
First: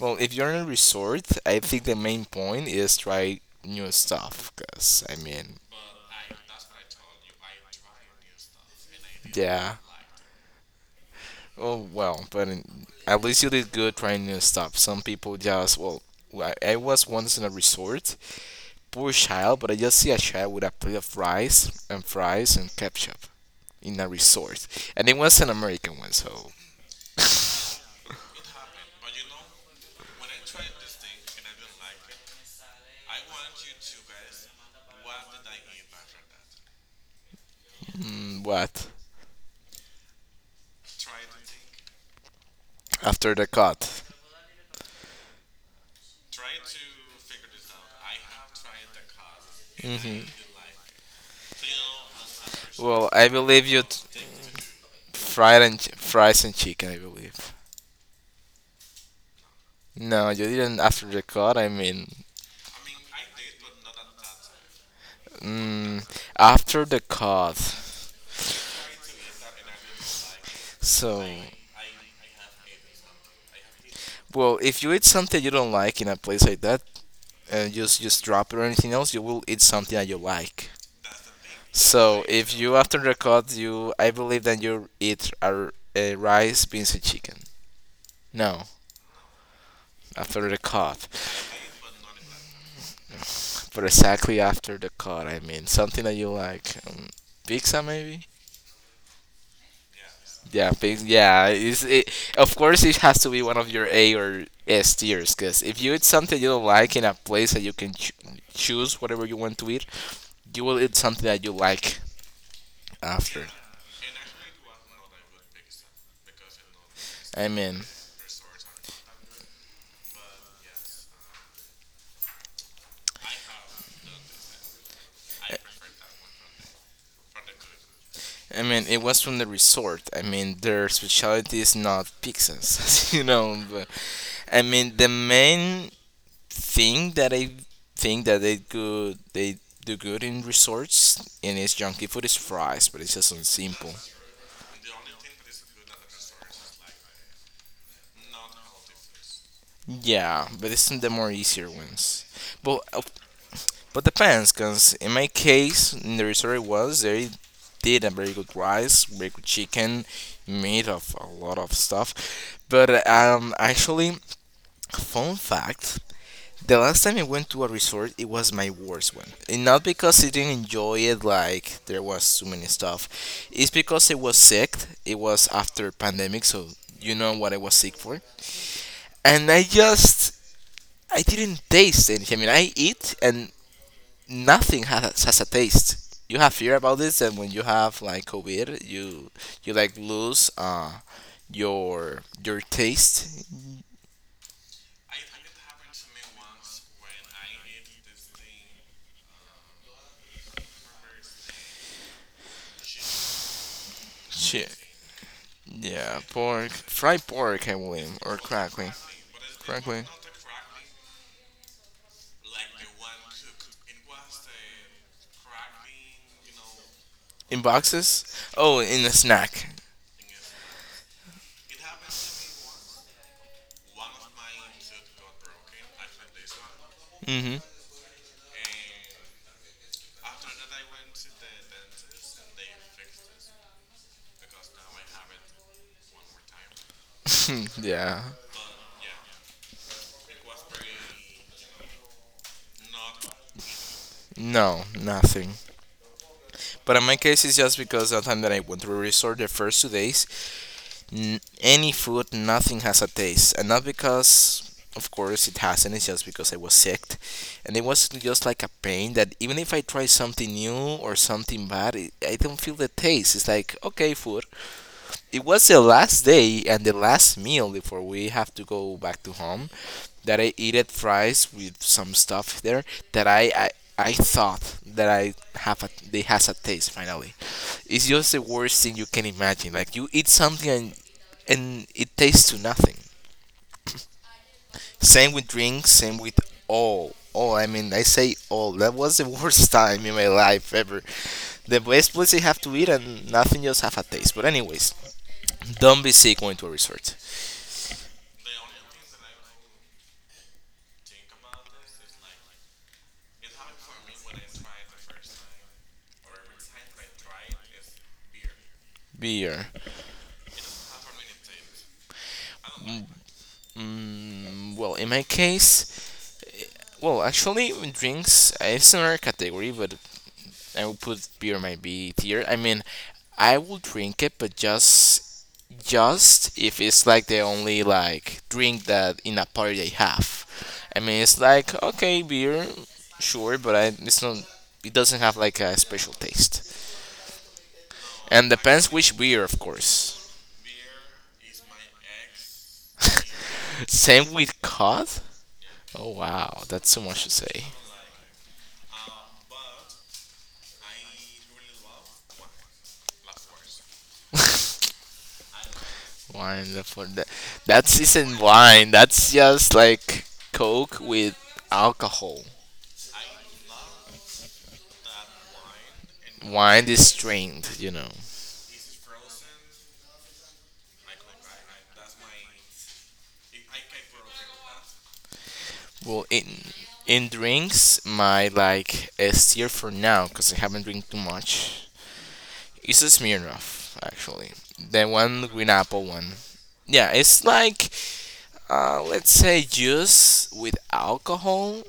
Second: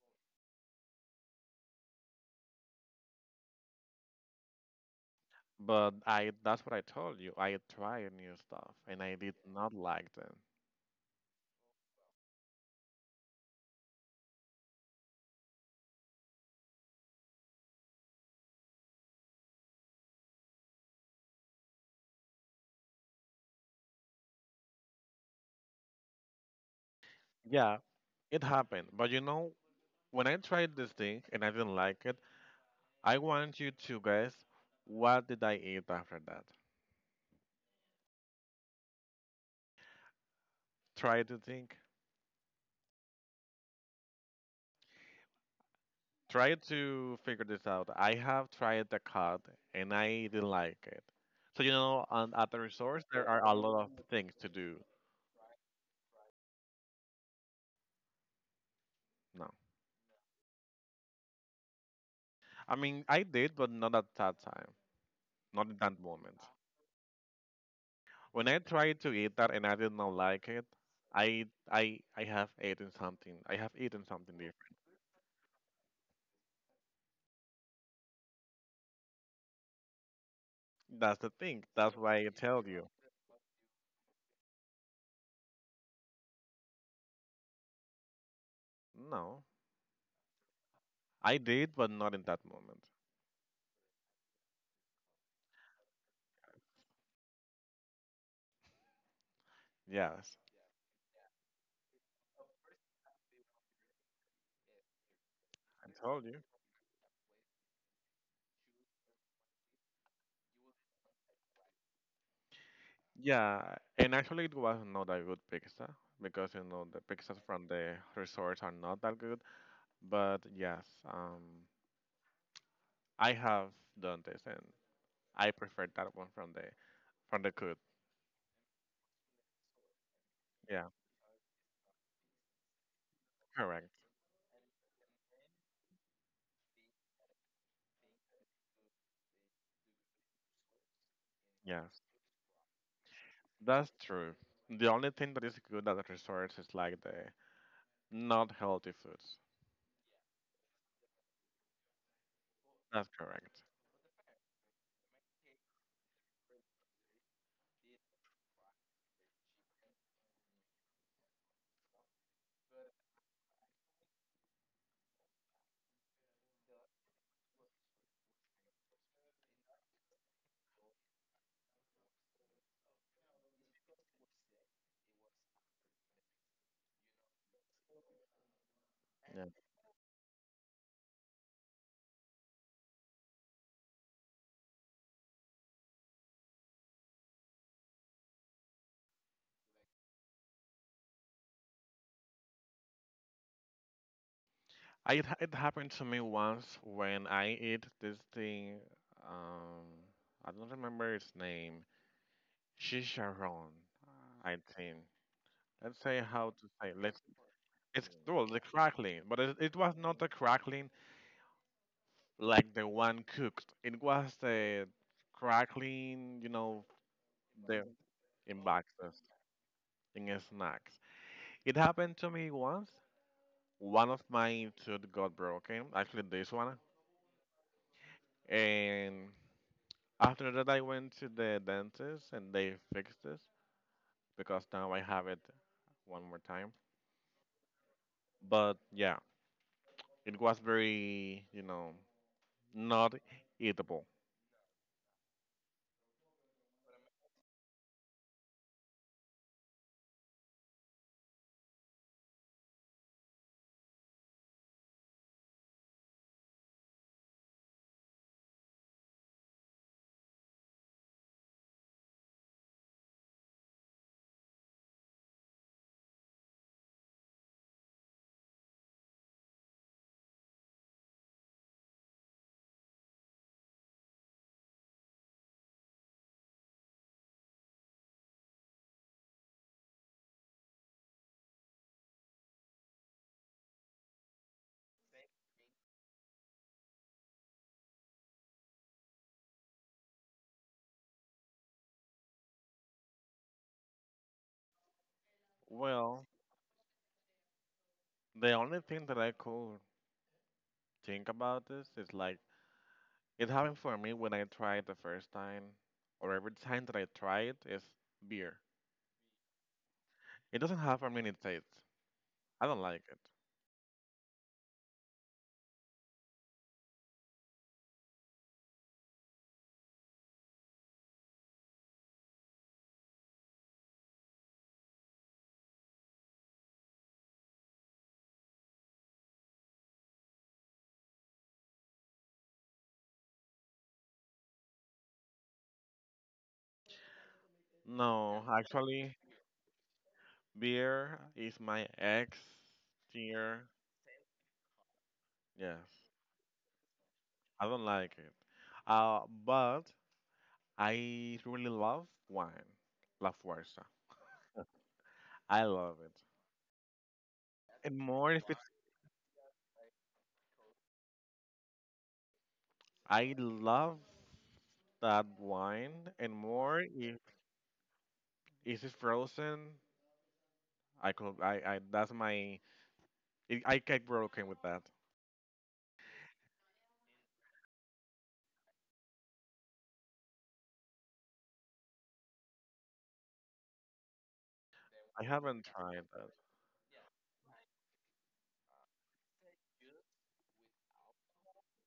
Speaker 1: well, if you're in a resort, I think the main point is try new stuff. Cause I mean,
Speaker 2: But I that's what I told you. I tried new stuff and I did not
Speaker 1: yeah.
Speaker 2: like them.
Speaker 1: Oh well, but at least you did good trying new stuff. Some people just well, I was once in a resort, poor child, but I just see a child with a plate of rice and fries and ketchup in a resort, and it was an American one. So
Speaker 2: Yeah, it happened. But when I tried this thing and I didn't like it, I want you to guess what did I eat after that.
Speaker 1: what?
Speaker 2: Try to think.
Speaker 1: After the cut.
Speaker 2: Try to figure this out. I have tried the cut and
Speaker 1: Hmm.
Speaker 2: I didn't like it. So at the resource
Speaker 1: Well,
Speaker 2: there
Speaker 1: I
Speaker 2: are a
Speaker 1: believe
Speaker 2: lot
Speaker 1: you.
Speaker 2: of things to do.
Speaker 1: Fried and fries and chicken, I believe.
Speaker 2: No,
Speaker 1: No, you didn't after the cut. I mean,
Speaker 2: I mean I did, but not at that time, not at that
Speaker 1: mm,
Speaker 2: moment.
Speaker 1: after the cut.
Speaker 2: When I tried to eat that and I did not like it,
Speaker 1: So,
Speaker 2: I have eaten something. I have eaten something
Speaker 1: well,
Speaker 2: different.
Speaker 1: if you eat something you don't like in a place like that, just drop it or anything else, you will eat something that you like.
Speaker 2: That's the thing. That's why
Speaker 1: So
Speaker 2: I
Speaker 1: if
Speaker 2: tell
Speaker 1: you
Speaker 2: you.
Speaker 1: after the cut, you I believe that you eat a rice, beans, and chicken. No,
Speaker 2: No,
Speaker 1: after the cut,
Speaker 2: I did, but not in that moment.
Speaker 1: but exactly after the cut, I mean something that you like. Pizza maybe.
Speaker 2: Yes,
Speaker 1: Yeah, pizza. Yeah, of course it has to be one of your A or S tiers, because if
Speaker 2: I
Speaker 1: you eat
Speaker 2: told
Speaker 1: something
Speaker 2: you.
Speaker 1: you don't like in a place that you can choose whatever you want to eat, you will eat something that you like after.
Speaker 2: Yeah, and actually it was not a good pizza because the pizzas
Speaker 1: I
Speaker 2: from
Speaker 1: mean,
Speaker 2: the resorts are not that good. But yes, I have done this and I prefer that one from the good.
Speaker 1: I mean, it was from the resort. I mean, their
Speaker 2: Yeah,
Speaker 1: specialty is not pizzas, you know. But
Speaker 2: correct.
Speaker 1: I mean, the main thing that I think that they could they do good in resorts and it's
Speaker 2: Yes,
Speaker 1: junky food is fries, but it's just on
Speaker 2: that's
Speaker 1: simple.
Speaker 2: true. The only thing that is good at the resorts is like the not healthy foods.
Speaker 1: Yeah, but it's the more easier ones. But uh,
Speaker 2: That's correct.
Speaker 1: but depends, cause in my case, in the resort it was they did a very good rice, very good chicken, made of a lot of stuff. But actually, fun fact the last time I went to a resort, it was my worst one. And not because I didn't enjoy it, like there was too many stuff. It's because I was sick. It was after pandemic, so you know what I was sick for.
Speaker 2: Yeah.
Speaker 1: And I didn't taste anything. I mean, I eat and nothing has a taste. You have fear about this, and when you have like COVID, you like lose your taste.
Speaker 2: It happened to me once when I eat this thing. Um, I don't remember its name. Chicharrón, I
Speaker 1: Shit.
Speaker 2: think. Let's
Speaker 1: Yeah,
Speaker 2: say how to
Speaker 1: pork.
Speaker 2: say. Let's.
Speaker 1: Fried pork, I
Speaker 2: It's
Speaker 1: believe, or
Speaker 2: well, the
Speaker 1: crackling.
Speaker 2: crackling, but it was
Speaker 1: Crackling.
Speaker 2: not a crackling like the one cooked. It was the crackling,
Speaker 1: In
Speaker 2: the
Speaker 1: boxes?
Speaker 2: in
Speaker 1: Oh, in a
Speaker 2: boxes,
Speaker 1: snack.
Speaker 2: in snacks. It happened to me once. One of my tooth got broken. Actually, this one.
Speaker 1: Mm-hmm.
Speaker 2: And after that, I went to the dentist, and they fixed this because now I have it one more time.
Speaker 1: yeah.
Speaker 2: But yeah, it was very, not eatable.
Speaker 1: No, nothing. But in my case, it's just because the time that I went to a resort the first 2 days, any food, nothing has a taste. And not because, of course, it hasn't, it's just because I was sick. And it was just like a pain that even if I try something new or something bad, I don't feel the taste. It's like, okay, food, it was the last day and the last meal before we have to go back to home that I ate at fries with some stuff there that I thought that I have a they has a taste finally. It's just the worst thing you can imagine. Like you eat something and it tastes to nothing. Same with drinks, same with all. All I mean I say all. That was the worst time in my life ever. The best place you have to eat and nothing just have a taste. But anyways, don't be
Speaker 2: Well,
Speaker 1: sick going to a resort.
Speaker 2: the only thing that I could think about this is like it happened for me when I tried the first time, or every time that I try it is beer.
Speaker 1: Beer.
Speaker 2: It doesn't have a mini taste. I don't like it.
Speaker 1: Well, in my case, eh, well, actually, drinks, it's another category, but I would put beer in my B tier. I mean, I will drink it, but just if it's like the only like drink that in a party they have. I mean, it's like okay, beer, sure, it's not. It doesn't have like a special taste,
Speaker 2: No,
Speaker 1: and depends which
Speaker 2: actually,
Speaker 1: beer, of course.
Speaker 2: beer is my ex tier.
Speaker 1: Same with cod.
Speaker 2: Yes,
Speaker 1: Oh wow, that's so much to say.
Speaker 2: I don't like it. But I really love wine, La Fuerza. I love it.
Speaker 1: Wine for that.
Speaker 2: And
Speaker 1: That
Speaker 2: more
Speaker 1: isn't
Speaker 2: if it's
Speaker 1: wine. That's just like Coke with alcohol.
Speaker 2: I love that wine and more
Speaker 1: Wine is
Speaker 2: if
Speaker 1: strained.
Speaker 2: if it's frozen. I could I that's my I get broken with that.
Speaker 1: Well, in drinks, my like a steer for now because I haven't drink too much. It's a Smirnoff actually. The
Speaker 2: I
Speaker 1: one
Speaker 2: haven't
Speaker 1: green
Speaker 2: tried
Speaker 1: apple
Speaker 2: that.
Speaker 1: one. Yeah, it's like let's say juice with alcohol.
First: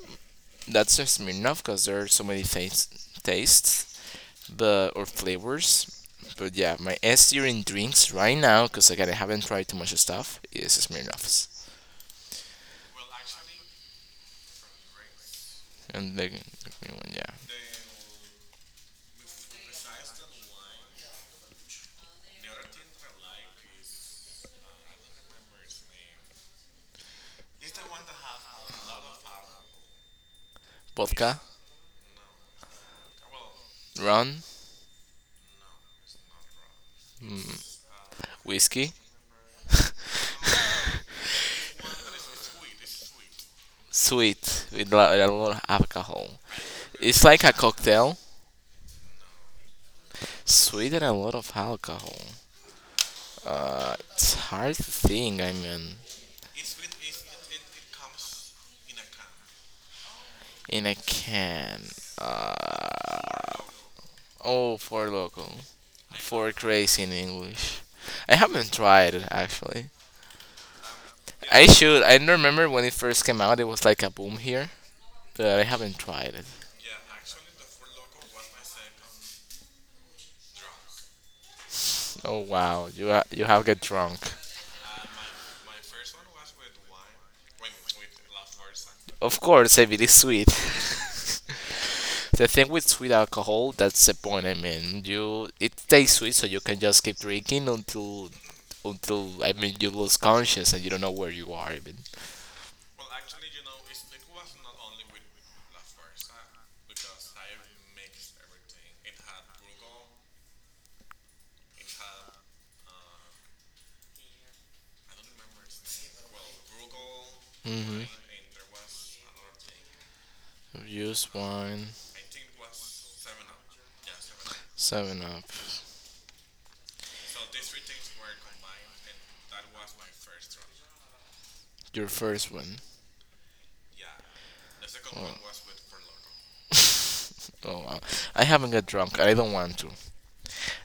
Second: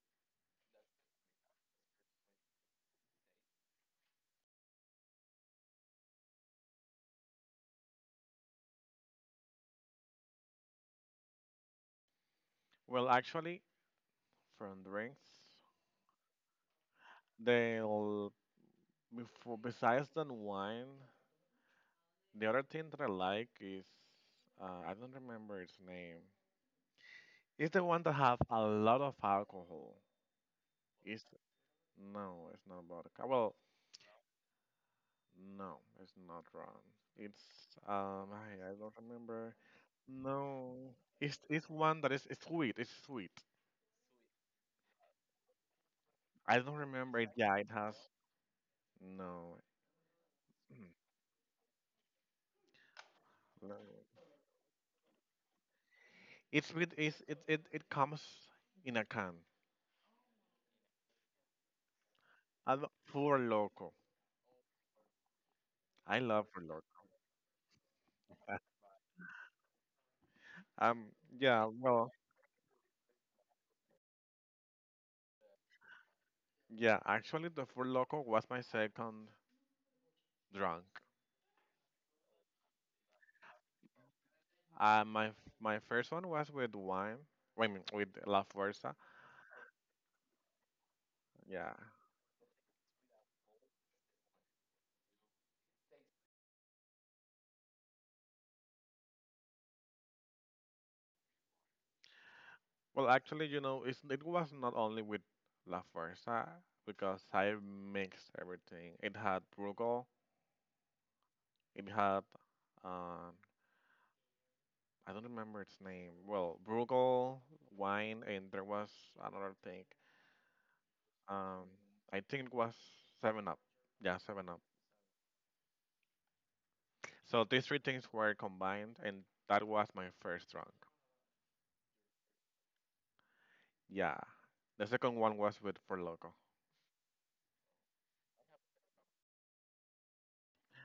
Speaker 1: That's a Smirnoff because there are so many things tastes but or flavors. But yeah, my S tier in drinks right now, because again I haven't tried too much stuff, is Smirnoff's.
Speaker 2: Well, actually, from drinks,
Speaker 1: And the green one, yeah,
Speaker 2: they'll before besides than wine, the other thing that I like is I don't remember its name. It's the one that have a lot of alcohol. It's
Speaker 1: vodka,
Speaker 2: no, it's not vodka. Well,
Speaker 1: rum,
Speaker 2: no, it's not wrong. It's I
Speaker 1: whiskey,
Speaker 2: don't remember. No, it's one that is it's sweet. It's sweet.
Speaker 1: sweet with a lot of alcohol.
Speaker 2: I don't remember
Speaker 1: It's
Speaker 2: it.
Speaker 1: like a
Speaker 2: Yeah, it has
Speaker 1: cocktail,
Speaker 2: no. Mm,
Speaker 1: sweet and a lot of alcohol.
Speaker 2: no.
Speaker 1: It's hard to think. I mean,
Speaker 2: It's with it's, it comes in a can.
Speaker 1: in a can.
Speaker 2: Four
Speaker 1: Uh,
Speaker 2: Loco.
Speaker 1: oh, for local,
Speaker 2: I love
Speaker 1: for
Speaker 2: Four
Speaker 1: crazy
Speaker 2: Loco.
Speaker 1: in English. I haven't tried it actually.
Speaker 2: Um,
Speaker 1: I
Speaker 2: yeah,
Speaker 1: should.
Speaker 2: well,
Speaker 1: I don't remember when it first came out, it was like a boom here, but I haven't tried it.
Speaker 2: yeah. Actually, the Four Loco was my second drunk.
Speaker 1: Oh wow, you have get drunk.
Speaker 2: Uh, my my first one was with wine. I mean, with La Fuerza.
Speaker 1: Of course, if it is sweet.
Speaker 2: Yeah,
Speaker 1: the thing with sweet alcohol, that's the point. I mean, you it tastes sweet, so you can just keep drinking until I mean you lose conscious and you don't know where you are even.
Speaker 2: well, actually, it was not only with La Fuerza because I mixed everything. It had Brugal, it had um, I don't remember its name. Well, Brugal
Speaker 1: Mm-hmm.
Speaker 2: wine, and there was another thing.
Speaker 1: Use
Speaker 2: Um,
Speaker 1: wine,
Speaker 2: I think it was Seven Up. Yeah, Seven Up.
Speaker 1: Seven Up,
Speaker 2: So these three things were combined, and that was my first drunk.
Speaker 1: your first one.
Speaker 2: Yeah, the second one was with For Loco.
Speaker 1: oh wow, I haven't got drunk. I don't want to.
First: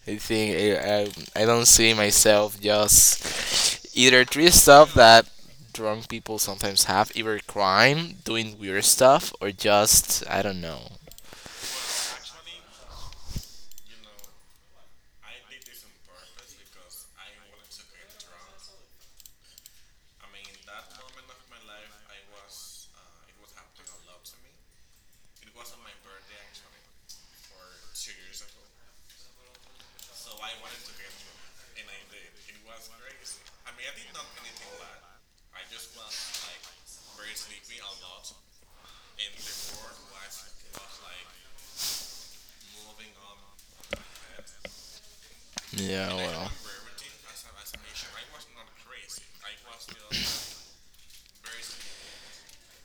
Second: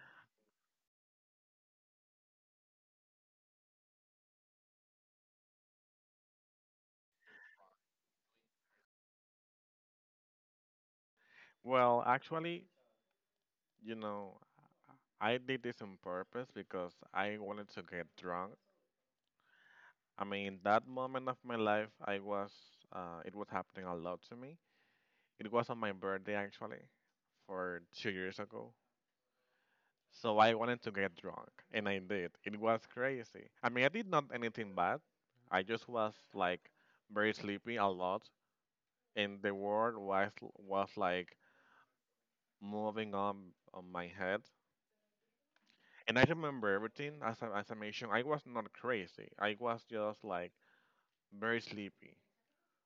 Speaker 1: I think I don't see myself just either doing stuff that drunk people sometimes have, either crime, doing weird stuff, or just I don't know.
Speaker 2: Well, actually, you know, I did this on purpose because I wanted to get drunk. I mean, that moment of my life, it was happening a lot to me. It was on my birthday actually, for 2 years ago. So I wanted to get drunk, and I did. It was crazy. I mean, I did not anything bad. I just was like very sleepy a lot, and the world was like moving on my head.
Speaker 1: Yeah,
Speaker 2: And I
Speaker 1: well,
Speaker 2: remember everything as I mentioned. I was not crazy. I was just like very sleepy,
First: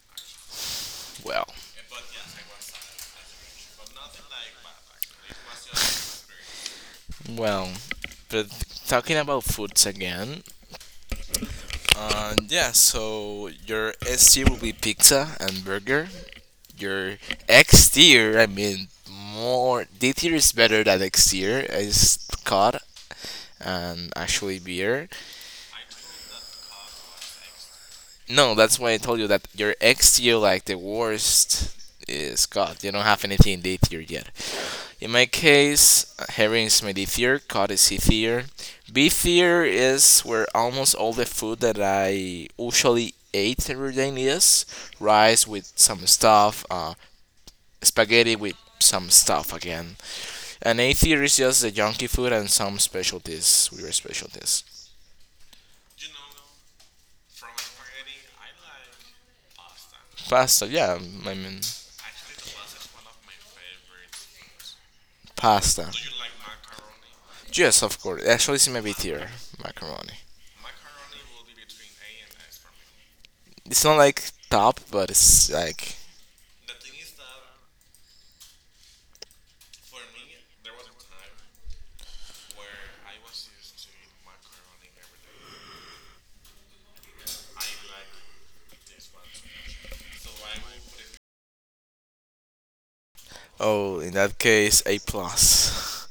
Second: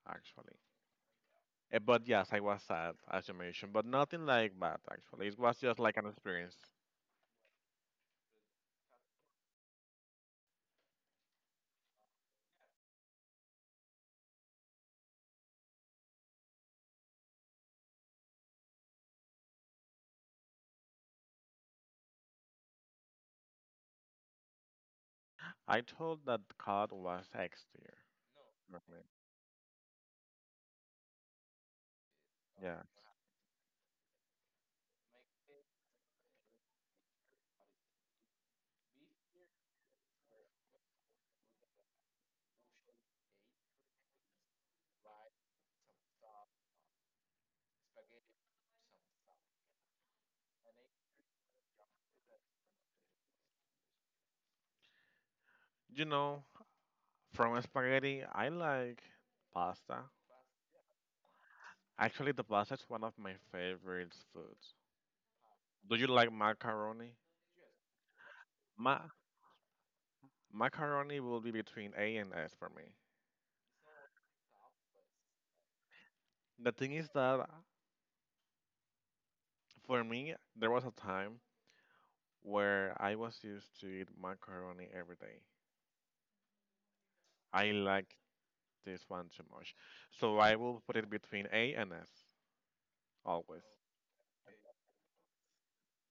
Speaker 2: actually.
Speaker 1: well,
Speaker 2: But yes, I was sad, as you mentioned, but nothing like bad, actually. It was just like an experience.
Speaker 1: well. But talking about foods again, yeah. So your ST will be pizza and burger. Your X tier. I mean, more D tier is better than X tier. Is COD and actually beer.
Speaker 2: I told that cod was X tier.
Speaker 1: No, that's why I
Speaker 2: Okay.
Speaker 1: told you that your X tier, like the worst, is
Speaker 2: Yeah.
Speaker 1: COD. You don't have anything D tier yet. In my case, herring is my D tier, cod is C tier. B tier is where almost all the food that I usually ate every day is rice with some stuff, spaghetti with some stuff again, and A tier is just the junky food and some specialties, weird specialties.
Speaker 2: You know, from spaghetti, I like pasta.
Speaker 1: Pasta, yeah, I mean,
Speaker 2: Actually, the pasta is one of my favorite foods.
Speaker 1: pasta.
Speaker 2: Do you like macaroni?
Speaker 1: Yes, of course. Actually, it's in my B
Speaker 2: Ma
Speaker 1: tier, macaroni.
Speaker 2: Macaroni will be between A and S for me.
Speaker 1: It's not like top, but it's like,
Speaker 2: The thing is that for me, there was a time where I was used to eat macaroni every day. I like this one too much. So I will put it between A and S always.
Speaker 1: oh, in that case, A plus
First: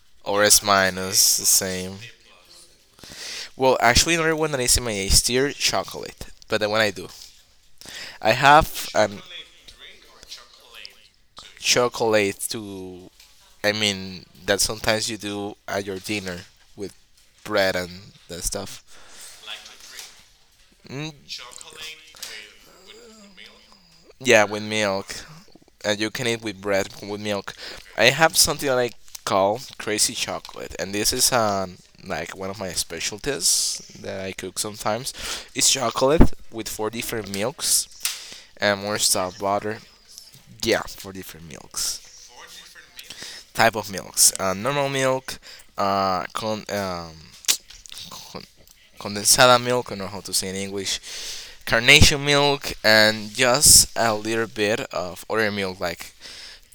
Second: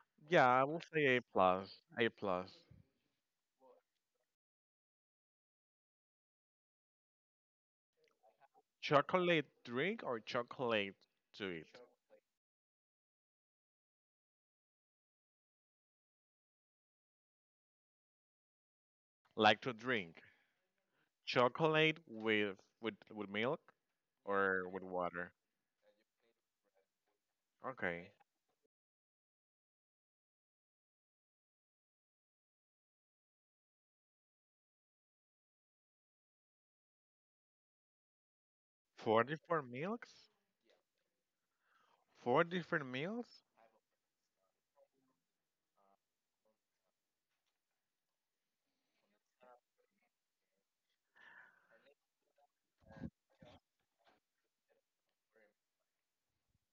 Speaker 1: or
Speaker 2: Yeah,
Speaker 1: S
Speaker 2: I will say A
Speaker 1: minus, the
Speaker 2: plus.
Speaker 1: same.
Speaker 2: A plus.
Speaker 1: Well, actually, another one that is in my A tier, chocolate. But then when I do, I have an
Speaker 2: Chocolate drink or chocolate to eat?
Speaker 1: chocolate to, I mean, that sometimes you do at your dinner with bread and that stuff.
Speaker 2: Like to drink.
Speaker 1: Mm,
Speaker 2: Chocolate with with milk
Speaker 1: yeah, with
Speaker 2: or with
Speaker 1: milk.
Speaker 2: water.
Speaker 1: And you can eat with bread with milk. I
Speaker 2: Okay.
Speaker 1: have something that I like call crazy chocolate, and this is like one of my specialties that I cook sometimes. It's chocolate with four different milks and more
Speaker 2: Four
Speaker 1: stuff
Speaker 2: different
Speaker 1: butter.
Speaker 2: milks?
Speaker 1: Yeah, four different milks.
Speaker 2: Four different meals?
Speaker 1: Type of milks. Normal milk, uh, con um, con condensada milk, I don't know how to say in English, carnation milk, and just a little bit of other milk like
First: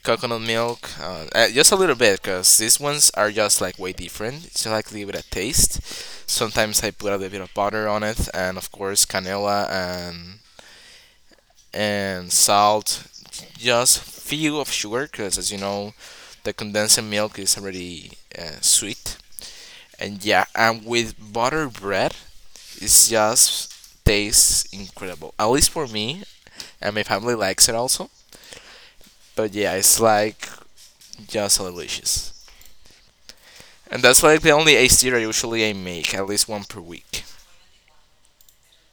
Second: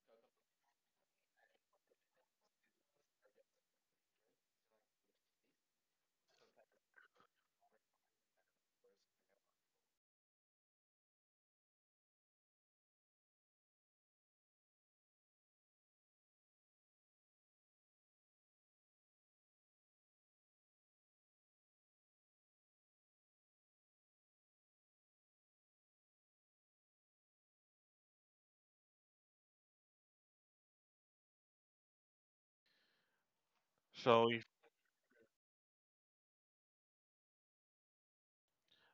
Speaker 1: coconut milk. Just a little bit because these ones are just like way different. So like leave it a taste. Sometimes I put a little bit of butter on it, and of course canela and salt. Just few of sugar because as you know, the condensed milk is already sweet. And yeah, and with butter bread, it's just tastes incredible. At least for me, and my family likes it also. But yeah, it's like just delicious. And that's
Speaker 2: So
Speaker 1: like
Speaker 2: if
Speaker 1: the only exterior usually I make, at least one per week.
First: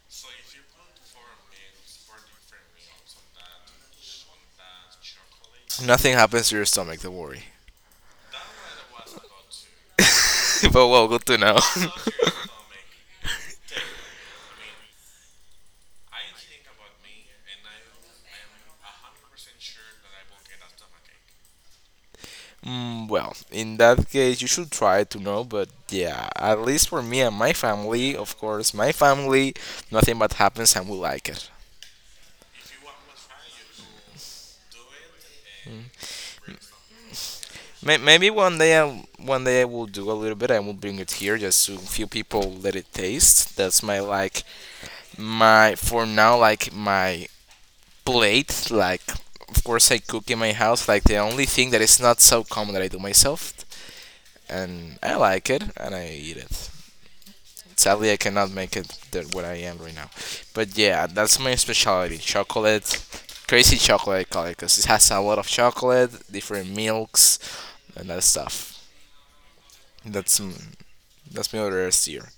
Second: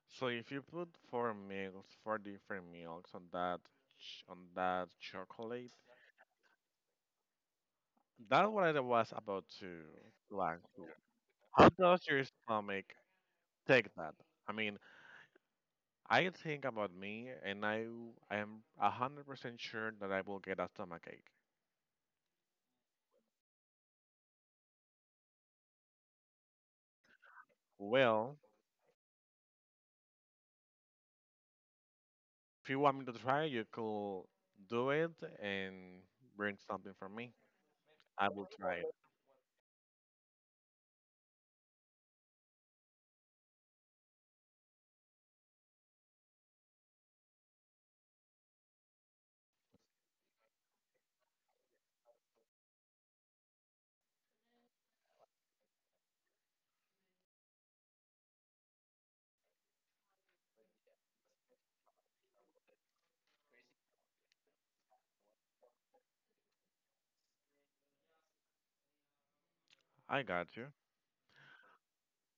Speaker 2: so if you put four meals, four different meals on that on that chocolate,
Speaker 1: Nothing happens to your stomach, don't worry.
Speaker 2: that's what I was about to like.
Speaker 1: but well, good to know.
Speaker 2: How does your stomach take that? I mean, I think about me, and I am 100% sure that I will get a stomach ache.
Speaker 1: Mm, well, in that case, you should try to know, but yeah, at least for me and my family, of
Speaker 2: Well,
Speaker 1: course, my family, nothing bad happens and we like it.
Speaker 2: if you want me to try, you could do it and bring something for me.
Speaker 1: Maybe
Speaker 2: I will try it.
Speaker 1: one day I will do a little bit. I will bring it here just so few people let it taste. That's my like my for now like my plate. Like of course I cook in my house. Like the only thing that is not so common that I do myself, and I like it and I eat it. Sadly, I cannot make it that what I am right now. But yeah, that's my specialty: chocolate, crazy chocolate color, because it has a lot of chocolate, different milks, and that stuff.
Speaker 2: I
Speaker 1: That's
Speaker 2: got you.
Speaker 1: that's my other S tier.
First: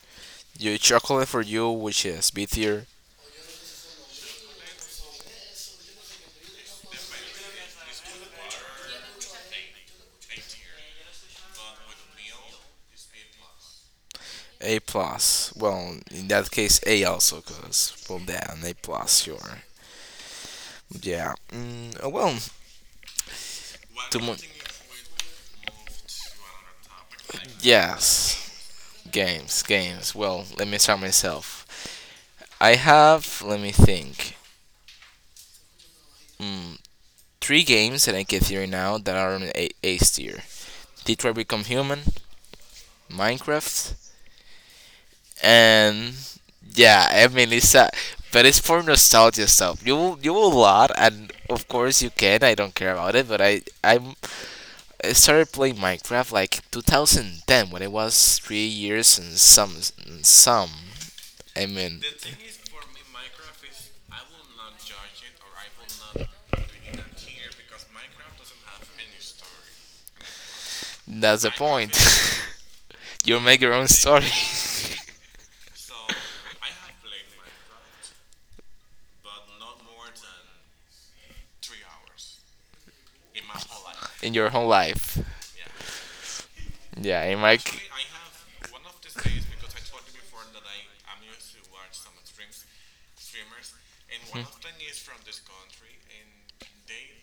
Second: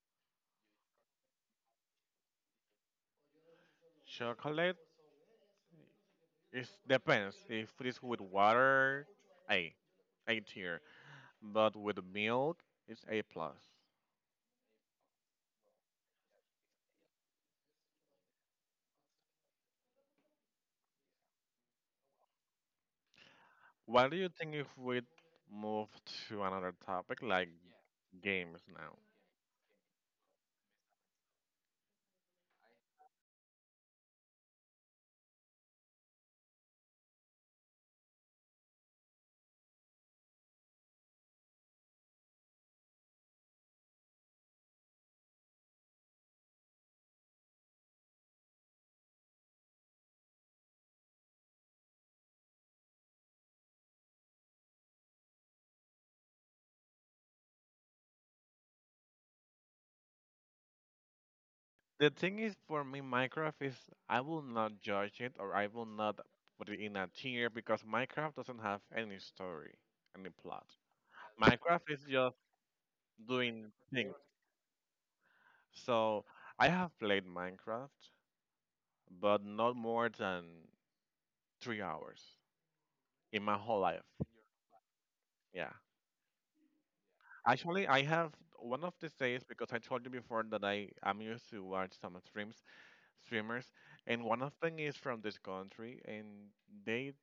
Speaker 1: Your chocolate for you, which is B tier,
Speaker 2: Chocolate. It depends. If it is with water, A, A tier. But with milk, it's A plus.
Speaker 1: A plus. Well, in that case, A also, because well, that an A plus, sure. Yeah. Oh, well,
Speaker 2: What do
Speaker 1: to
Speaker 2: you
Speaker 1: mo-
Speaker 2: think if we move to another topic like
Speaker 1: yes.
Speaker 2: games now?
Speaker 1: Games, games. Well, let me start myself. I have, let me think, mm, three games that I can theory now that are on A tier. Detroit Become Human, Minecraft, and yeah, I mean it's but it's for nostalgia stuff. You will lot, and of course you can. I don't care about it, but I started playing Minecraft like 2010 when it was three years and some Amen.
Speaker 2: The thing is, for me, Minecraft is I will not judge it or I will not put it in a tier because Minecraft doesn't have any story, any plot.
Speaker 1: That's the
Speaker 2: Minecraft
Speaker 1: Minecraft
Speaker 2: is just
Speaker 1: is you make
Speaker 2: doing
Speaker 1: your own
Speaker 2: things.
Speaker 1: story
Speaker 2: So I have played Minecraft, but not more than 3 hours in my whole life.
Speaker 1: in your own life.
Speaker 2: Yeah.
Speaker 1: Yeah, in my
Speaker 2: Actually, I have one of these days because I told you before that I am used to watch some streams streamers, and one of them is from this country, and they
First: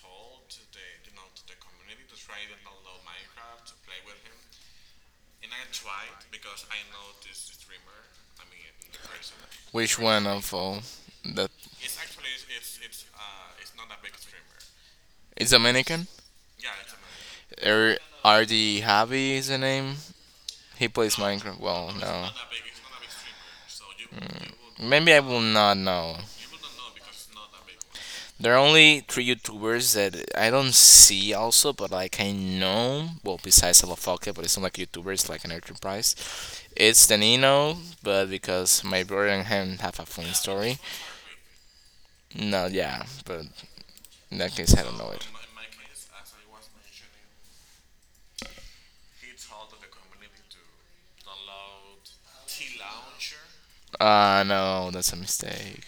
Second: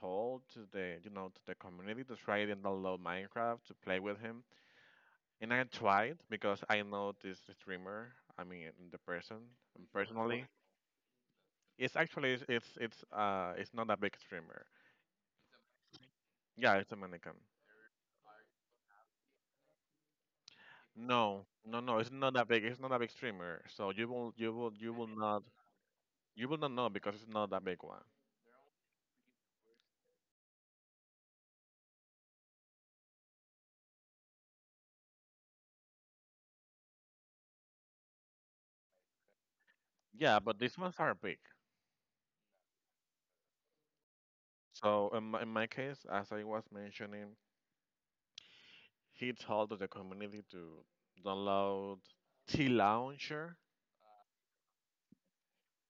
Speaker 2: told to the community to try it and download Minecraft to play with him. And I tried because I know this streamer. I mean, the person
Speaker 1: Which one
Speaker 2: personally.
Speaker 1: of all? That
Speaker 2: It's actually it's not a big streamer.
Speaker 1: is Dominican?
Speaker 2: Yeah, it's a mannequin.
Speaker 1: Er, RD Javi is the name. He plays
Speaker 2: No,
Speaker 1: Minecraft.
Speaker 2: no,
Speaker 1: Well,
Speaker 2: no, it's
Speaker 1: no.
Speaker 2: not that big. It's not a big streamer. So you will you will
Speaker 1: Maybe I will not know.
Speaker 2: you will not know because it's not that big one.
Speaker 1: There are only three YouTubers that I don't see also, but like I know. Well, besides Alafoca, but it's not like YouTuber, it's like an enterprise. It's Danino, but because my brother and him have a funny
Speaker 2: Yeah, but these
Speaker 1: story.
Speaker 2: ones are big.
Speaker 1: No, yeah, but in that case, I don't
Speaker 2: So
Speaker 1: know
Speaker 2: in
Speaker 1: it.
Speaker 2: my, in my case, as I was mentioning, he told the community to download T Launcher.
Speaker 1: No, that's a mistake.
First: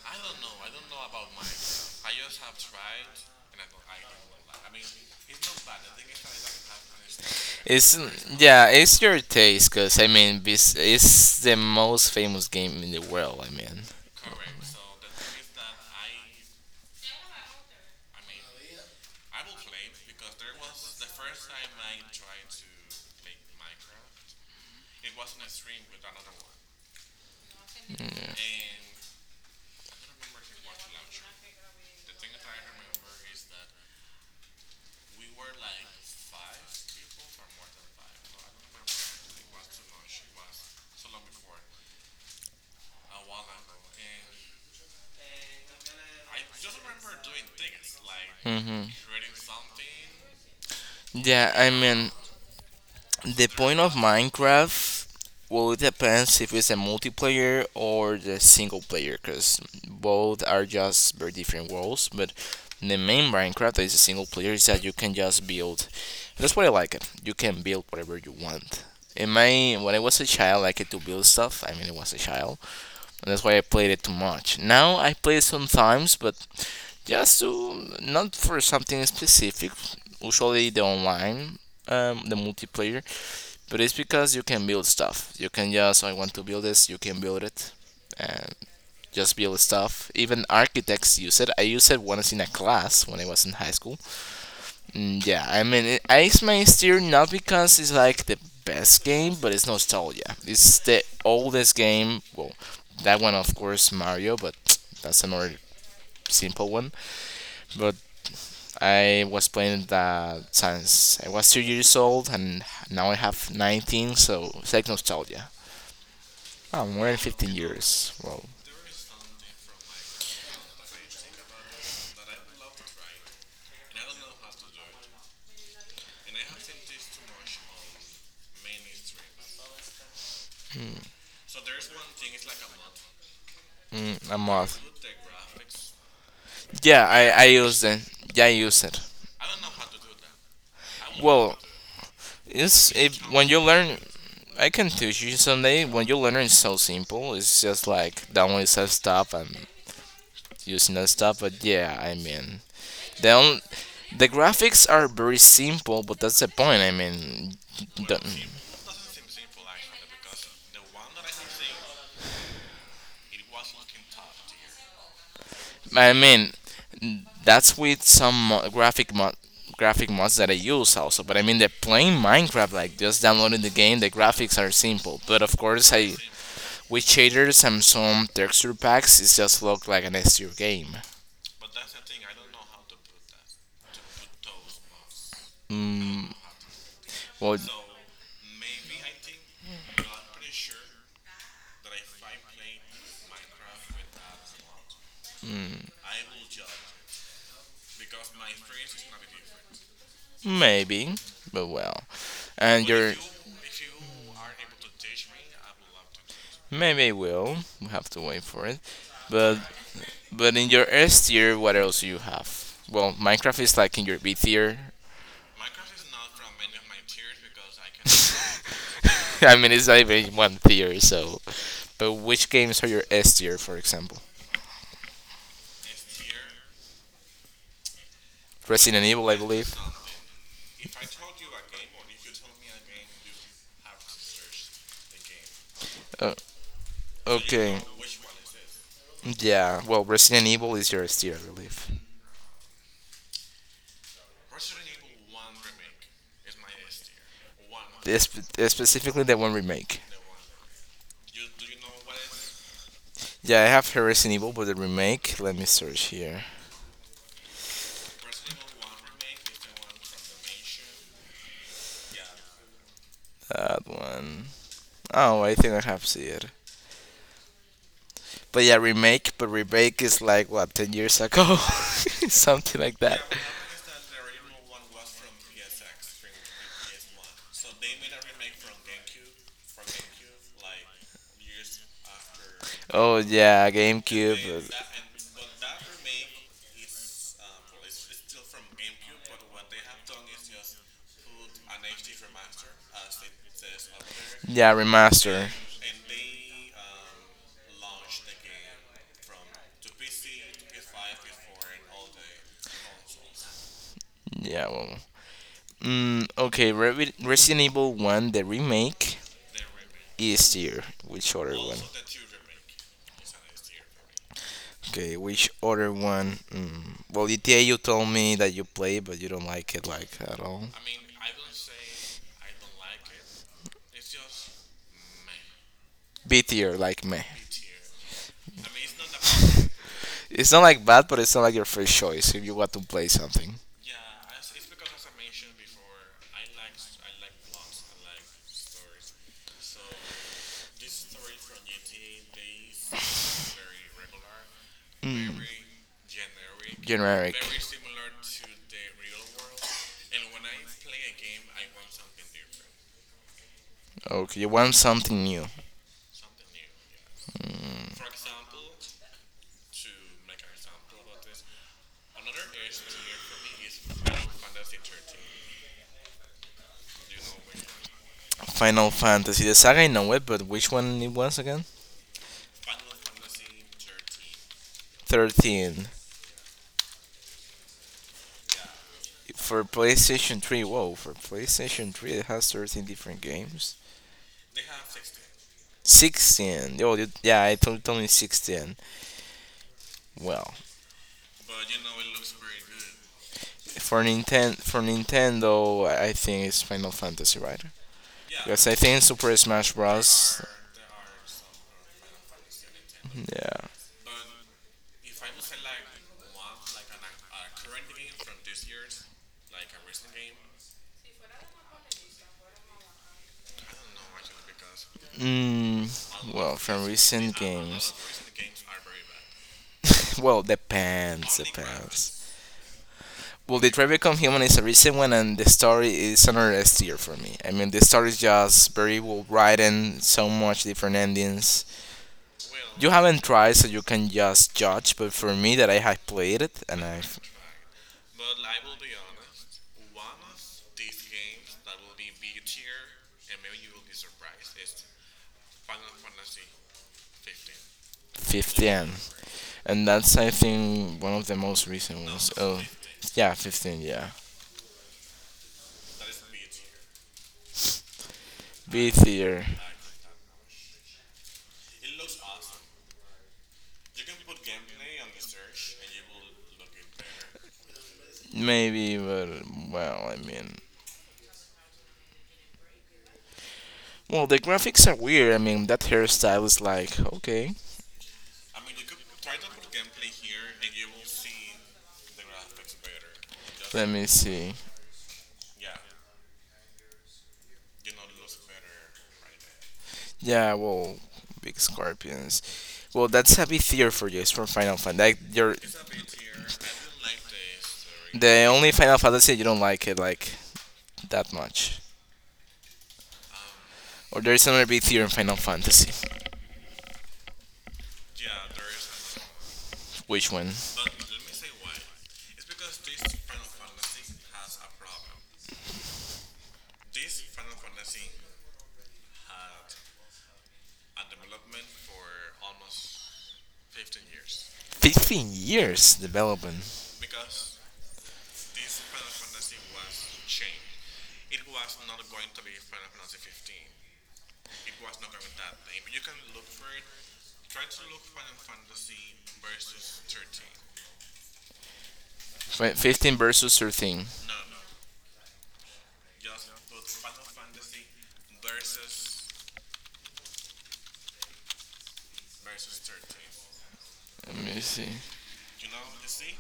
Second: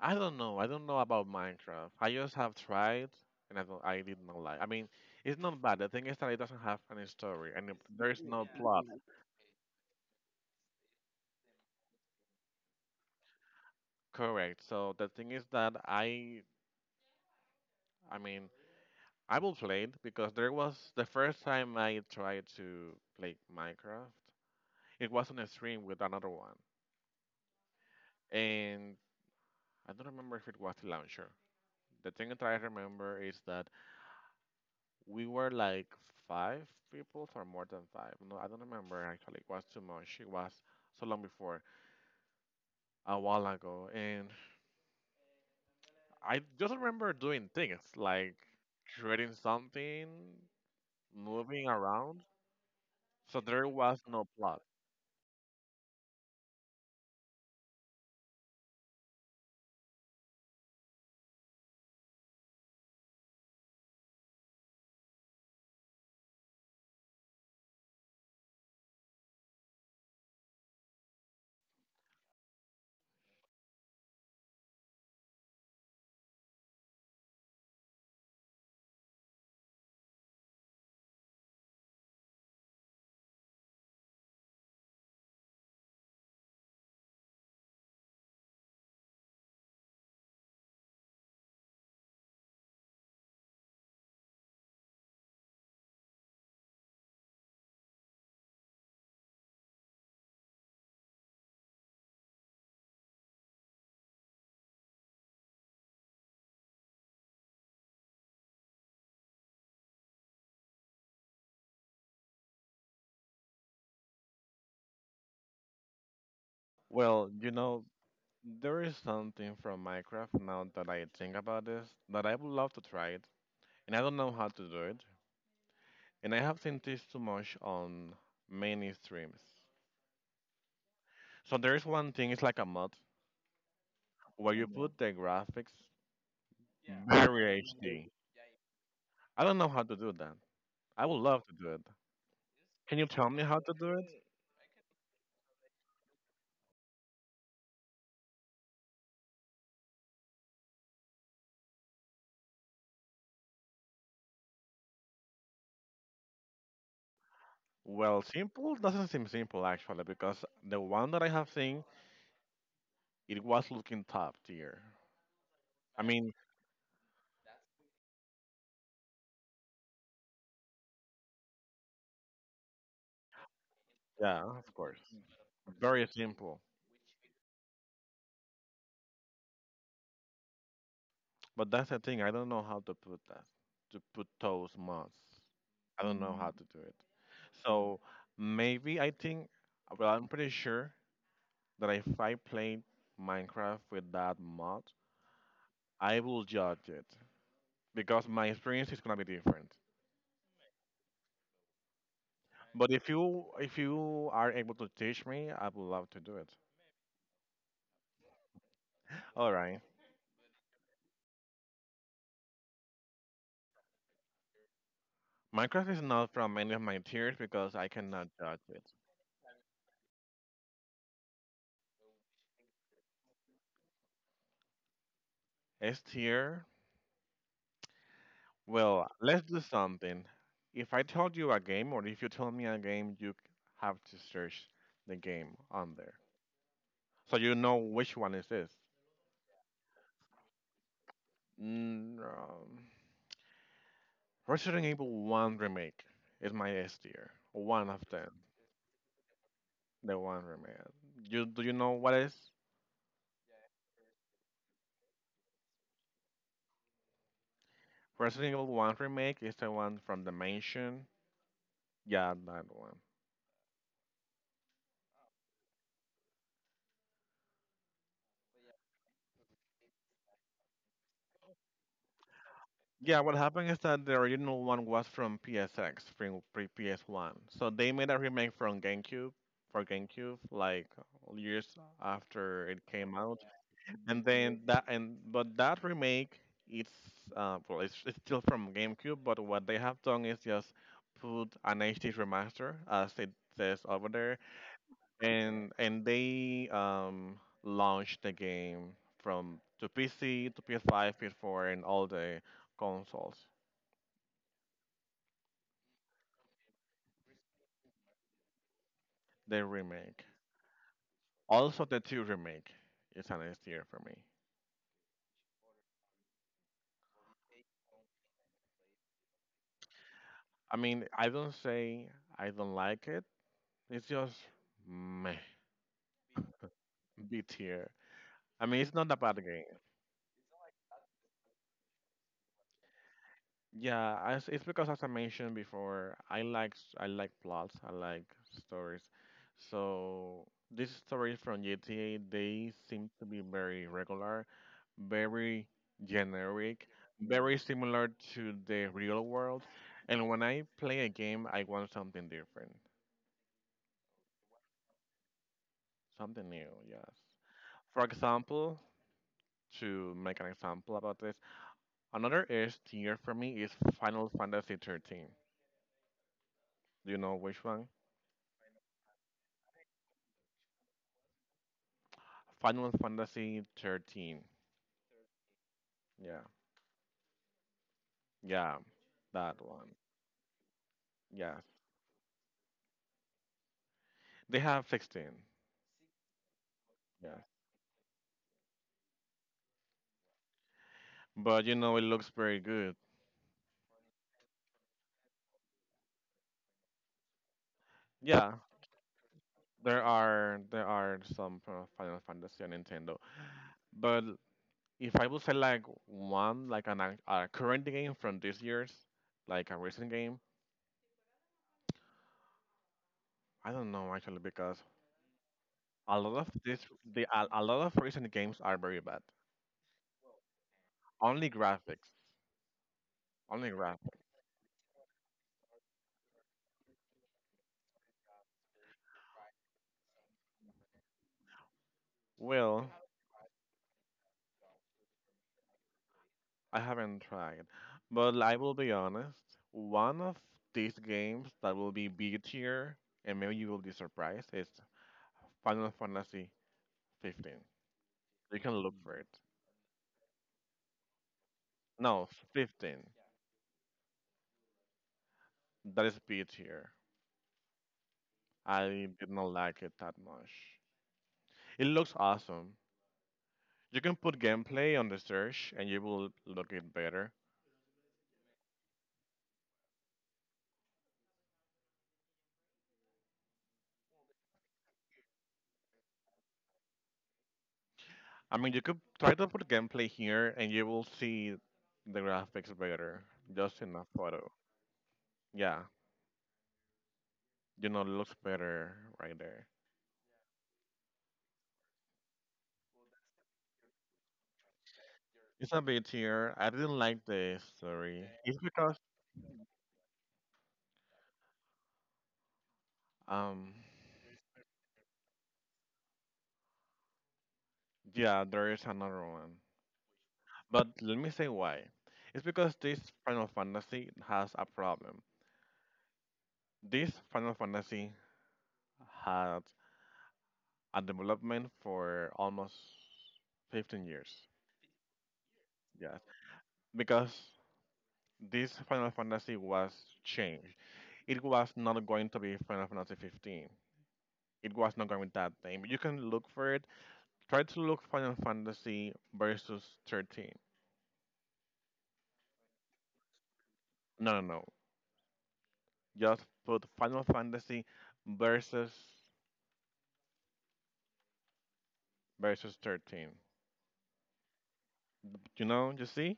Speaker 2: I don't know. I don't know about Minecraft. I just have tried, and I did not like. I mean, it's not bad. The thing is that it doesn't have any story, and
Speaker 1: It's
Speaker 2: there is no
Speaker 1: yeah,
Speaker 2: plot. Yeah.
Speaker 1: it's your taste, cause I mean, this it's the most famous game in the world. I mean,
Speaker 2: Correct. So the thing is that I mean, I will play it because there was the first time I tried to play Minecraft. It was on a stream with another one, and I don't remember if it was the launcher, the thing that I remember is that we were like five people or more than five. No, I don't remember actually. It was too much. It was so long before, a while ago. And I just remember doing things like
Speaker 1: hmm
Speaker 2: creating something,
Speaker 1: yeah,
Speaker 2: moving
Speaker 1: I mean,
Speaker 2: around. So
Speaker 1: the
Speaker 2: there
Speaker 1: point of
Speaker 2: was no plot.
Speaker 1: Minecraft, well, it depends if it's a multiplayer or the single player, because both are just very different worlds. But the main Minecraft that is a single player is that you can just build. That's why I like it. You can build whatever you want. In my when I was a child, I liked to build stuff. I mean, it was a child, and that's why I played it too much. Now I play it sometimes, but just to not for something specific. Usually the online, the multiplayer but it's because you can build stuff. You can just, I want to build this, you can build it. And just build stuff. Even architects use it. I used it once in a class when I was in high school. Mm, yeah, I mean, it, Ice Main Steer not because it's like the best game, but it's nostalgia. It's the oldest game. Well, that one, of course, Mario, but that's another simple one. But I was playing that since I was two years old, and now I have 19, so it's like nostalgia. Oh, more than
Speaker 2: Well,
Speaker 1: 15 years. Well,
Speaker 2: there is something from Minecraft now that I think about this that I would love to try it. And I don't know how to do it. And I have seen this too much on many streams. So there is one thing, it's like a mod
Speaker 1: a
Speaker 2: where you
Speaker 1: month.
Speaker 2: put the graphics
Speaker 1: Yeah, I
Speaker 2: very
Speaker 1: use it.
Speaker 2: HD.
Speaker 1: Yeah, I use it.
Speaker 2: I don't know how to do that. I would love to
Speaker 1: Well,
Speaker 2: do it.
Speaker 1: it's
Speaker 2: Can you
Speaker 1: if
Speaker 2: tell me
Speaker 1: when you
Speaker 2: how to do
Speaker 1: learn,
Speaker 2: it?
Speaker 1: I can teach you someday. When you learn, it's so simple. It's just like downloading some stuff and using that stuff. But yeah, I mean, the on, the graphics are very simple, but that's the point. I mean,
Speaker 2: Well,
Speaker 1: don't,
Speaker 2: simple doesn't seem simple actually because the one that I have seen, it was looking top tier. I
Speaker 1: I
Speaker 2: mean,
Speaker 1: mean, that's with graphic mod graphic mods that I use also. But I mean, they're playing Minecraft, like just downloading the game. The
Speaker 2: yeah,
Speaker 1: graphics are
Speaker 2: of course.
Speaker 1: simple, but of course,
Speaker 2: Very
Speaker 1: I
Speaker 2: simple.
Speaker 1: with shaders and some texture packs, it just look like an S tier game.
Speaker 2: But that's the thing, I don't know how to put that. To put those mods. I don't
Speaker 1: Mm,
Speaker 2: know how to do it.
Speaker 1: well,
Speaker 2: So maybe I think well I'm pretty sure that if I played Minecraft with that mod, I will judge it because my experience is gonna be different.
Speaker 1: maybe, but well, and
Speaker 2: But if
Speaker 1: you're
Speaker 2: you if you are able to teach me, I would love to do it.
Speaker 1: maybe I will. We have to wait for it,
Speaker 2: All
Speaker 1: but
Speaker 2: right,
Speaker 1: but in your S tier, what else do you have? Well, Minecraft is like in your B tier.
Speaker 2: Minecraft is not from any of my tiers because I cannot judge it.
Speaker 1: I mean, it's not even one tier. So, but which games are your S tier, for example?
Speaker 2: S tier.
Speaker 1: Resident
Speaker 2: Well,
Speaker 1: Evil, I
Speaker 2: let's do
Speaker 1: believe.
Speaker 2: something. If I told you a game, or if you tell me a game, have to search the game on there,
Speaker 1: Uh,
Speaker 2: so you know
Speaker 1: okay.
Speaker 2: which one is this.
Speaker 1: Yeah. Well, Resident Evil is your S tier, I believe.
Speaker 2: Mm, um, Resident Evil 1 remake is my S tier. One of
Speaker 1: This,
Speaker 2: them.
Speaker 1: specifically the one remake.
Speaker 2: The one remake. You do you know what is?
Speaker 1: Yeah, I have Resident Evil, but the remake. Let me search here.
Speaker 2: Resident Evil 1 remake is the one from the mansion. Yeah, that one.
Speaker 1: That one. Oh, I think I have seen it. But yeah, remake. But remake is like what ten years ago, something like that.
Speaker 2: Yeah, what happened is that the original one was from PSX, from pre PS1. So they made a remake from GameCube for GameCube like years after it
Speaker 1: Oh
Speaker 2: came out.
Speaker 1: yeah, and
Speaker 2: And
Speaker 1: GameCube.
Speaker 2: then that and but that remake it's well it's still from GameCube, but what they have done is just put an HD remaster as it says over there,
Speaker 1: There. Yeah, remaster.
Speaker 2: and they launched the game from to PC, to PS5, PS4, and all the consoles.
Speaker 1: Yeah. Well, okay, Resident Evil One, the remake
Speaker 2: The remake,
Speaker 1: is here. Which other one? Also,
Speaker 2: also the two remake, is an S tier for me.
Speaker 1: okay, which other one? Mm. Well, GTA you told me that you play, but you don't like it like at all.
Speaker 2: I mean, I don't say I don't like it. It's just meh,
Speaker 1: B tier, like me.
Speaker 2: B tier. I mean, it's not a bad game.
Speaker 1: It's not like bad, but it's not like your first choice if you want to play something
Speaker 2: It's because as I mentioned before, I like plots, I like stories. So these stories from GTA, they seem to be very regular, very generic,
Speaker 1: generic.
Speaker 2: very similar to the real world. And when I play a game, I want something different,
Speaker 1: Okay, you want something new.
Speaker 2: something new. Yes. For example, to make an example about this, another S tier for me is Final Fantasy 13. Do you know which one?
Speaker 1: Final Fantasy. The saga I know it, but which one it was again?
Speaker 2: Final Fantasy 13.
Speaker 1: 13.
Speaker 2: Yeah. Yeah, that
Speaker 1: For
Speaker 2: one.
Speaker 1: PlayStation 3, whoa, for
Speaker 2: Yeah.
Speaker 1: PlayStation 3 it has 13 different games.
Speaker 2: They have 16.
Speaker 1: 16. Oh, you-
Speaker 2: Yeah.
Speaker 1: yeah, I told me 16. Well,
Speaker 2: But you know it looks very good.
Speaker 1: for Nintendo, I think it's Final Fantasy, right?
Speaker 2: Yeah.
Speaker 1: Because I think Super Smash
Speaker 2: There
Speaker 1: Bros.
Speaker 2: are there are some Final Fantasy on Nintendo.
Speaker 1: Yeah.
Speaker 2: But if I would say like one like a current game from this year's, like a recent game, I don't know actually because a
Speaker 1: Mm,
Speaker 2: lot of
Speaker 1: well,
Speaker 2: this
Speaker 1: from recent
Speaker 2: a lot
Speaker 1: games.
Speaker 2: of recent games are very bad.
Speaker 1: Well, depends,
Speaker 2: Only
Speaker 1: depends.
Speaker 2: graphics.
Speaker 1: Well,
Speaker 2: Only
Speaker 1: Detroit Become
Speaker 2: graphics.
Speaker 1: Human is a recent one, and the story is another S tier for me. I mean, the story is just very well written, so much different endings. You
Speaker 2: Well,
Speaker 1: haven't tried, so you can just judge, but for me, that I have played it,
Speaker 2: I
Speaker 1: and I have
Speaker 2: haven't tried, but I will be honest. One of these games that will be B tier, and maybe you will be surprised, is Final Fantasy 15. You can
Speaker 1: 15.
Speaker 2: look for it.
Speaker 1: And that's I think one of the most recent
Speaker 2: No,
Speaker 1: ones. Oh,
Speaker 2: 15.
Speaker 1: yeah, 15. Yeah,
Speaker 2: That is B tier. I did
Speaker 1: beefier,
Speaker 2: not like it that much. It looks awesome. You can put gameplay on the search, and you will look it better.
Speaker 1: maybe, but well, I mean, well, the graphics are weird. I mean, that hairstyle is like okay.
Speaker 2: I mean, you could try to put gameplay here, and you will see the graphics better. Just
Speaker 1: Let
Speaker 2: in a
Speaker 1: me
Speaker 2: photo.
Speaker 1: see.
Speaker 2: Yeah. You know, looks better right there.
Speaker 1: Yeah, well, big scorpions. Well, that's a bit theory for you. It's from Final Fantasy. Like, you're
Speaker 2: It's a bit here. I didn't like the story.
Speaker 1: the
Speaker 2: It's
Speaker 1: only Final
Speaker 2: because
Speaker 1: Fantasy you don't like it like that much.
Speaker 2: um
Speaker 1: Or there's another big theory in Final Fantasy.
Speaker 2: yeah, there is another one.
Speaker 1: Which one?
Speaker 2: But let me say why. It's because this Final Fantasy has a problem. This Final Fantasy had a development for almost 15 years.
Speaker 1: 15 years
Speaker 2: Yes.
Speaker 1: development.
Speaker 2: Because this Final Fantasy was changed. It was not going to be Final Fantasy 15. It was not going with that name. You can look for it. Try to look Final Fantasy versus 13.
Speaker 1: 15 versus 13.
Speaker 2: No, no, no. Just put Final Fantasy versus 13.
Speaker 1: Let me see.
Speaker 2: You know, you see?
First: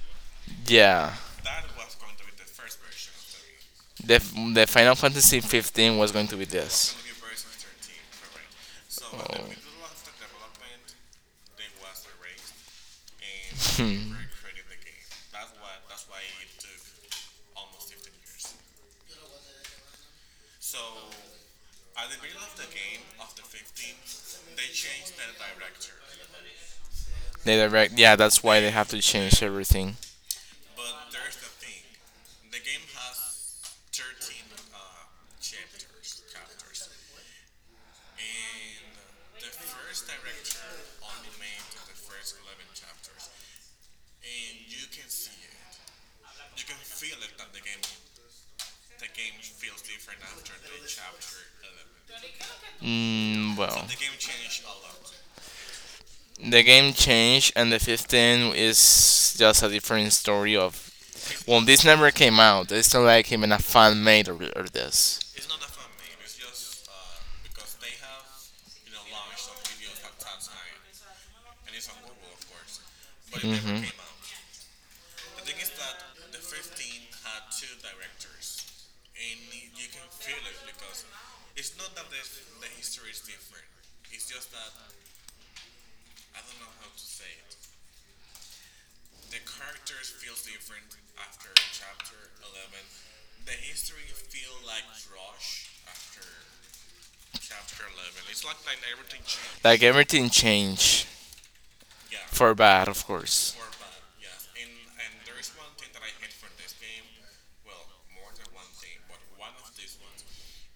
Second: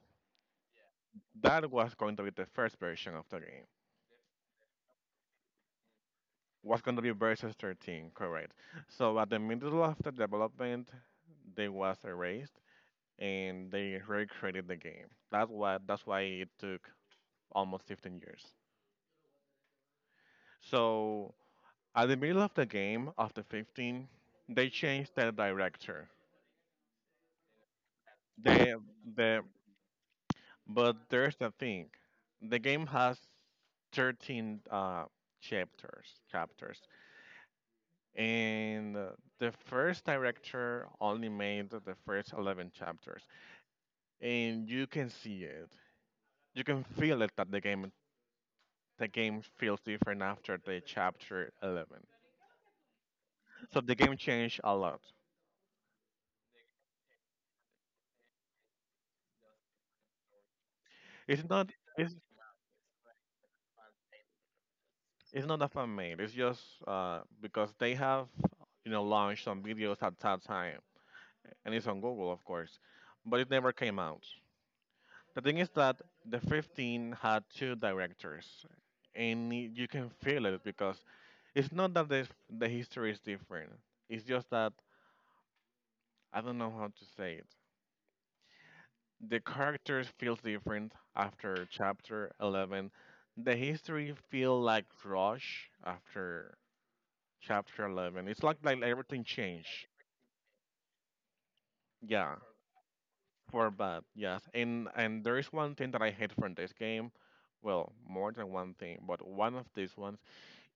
Speaker 1: Yeah.
Speaker 2: That was going to be the first version of the game.
Speaker 1: The, the Final Fantasy 15 was going to be
Speaker 2: Was going
Speaker 1: this.
Speaker 2: to be versus 13, correct. So at the middle
Speaker 1: Oh.
Speaker 2: of the development, they was erased and they recreated the game. That's why it took almost 15 years. So at the middle of the game, after 15, they changed the director.
Speaker 1: They direct, yeah, that's why they
Speaker 2: The
Speaker 1: have to
Speaker 2: the
Speaker 1: change everything.
Speaker 2: But there's the thing. The game has 13 chapters and the first director only made the first 11 chapters and you can see it, you can feel it, that the game feels different after the chapter 11.
Speaker 1: Mm,
Speaker 2: So
Speaker 1: well,
Speaker 2: the game changed a lot.
Speaker 1: the game changed, and the 15 is just a different story of.
Speaker 2: It's
Speaker 1: Well,
Speaker 2: not,
Speaker 1: this never
Speaker 2: it's,
Speaker 1: came out. It's not like even a fan made or this.
Speaker 2: it's not a fan made, it's just because they have, you know, launched some videos at that time, and it's on Google, of course, but it never came out. The thing is that the 15 had two directors, and you can feel it because it's not that the history is different. It's just that I don't know how to say it. The characters feels different after chapter 11. The history feel like rush after chapter 11. It's like everything
Speaker 1: Like
Speaker 2: changed.
Speaker 1: everything changed. Yeah,
Speaker 2: Yeah,
Speaker 1: for bad, of course.
Speaker 2: for bad, yes. And there is one thing that I hate from this game. Well, more than one thing, but one of these ones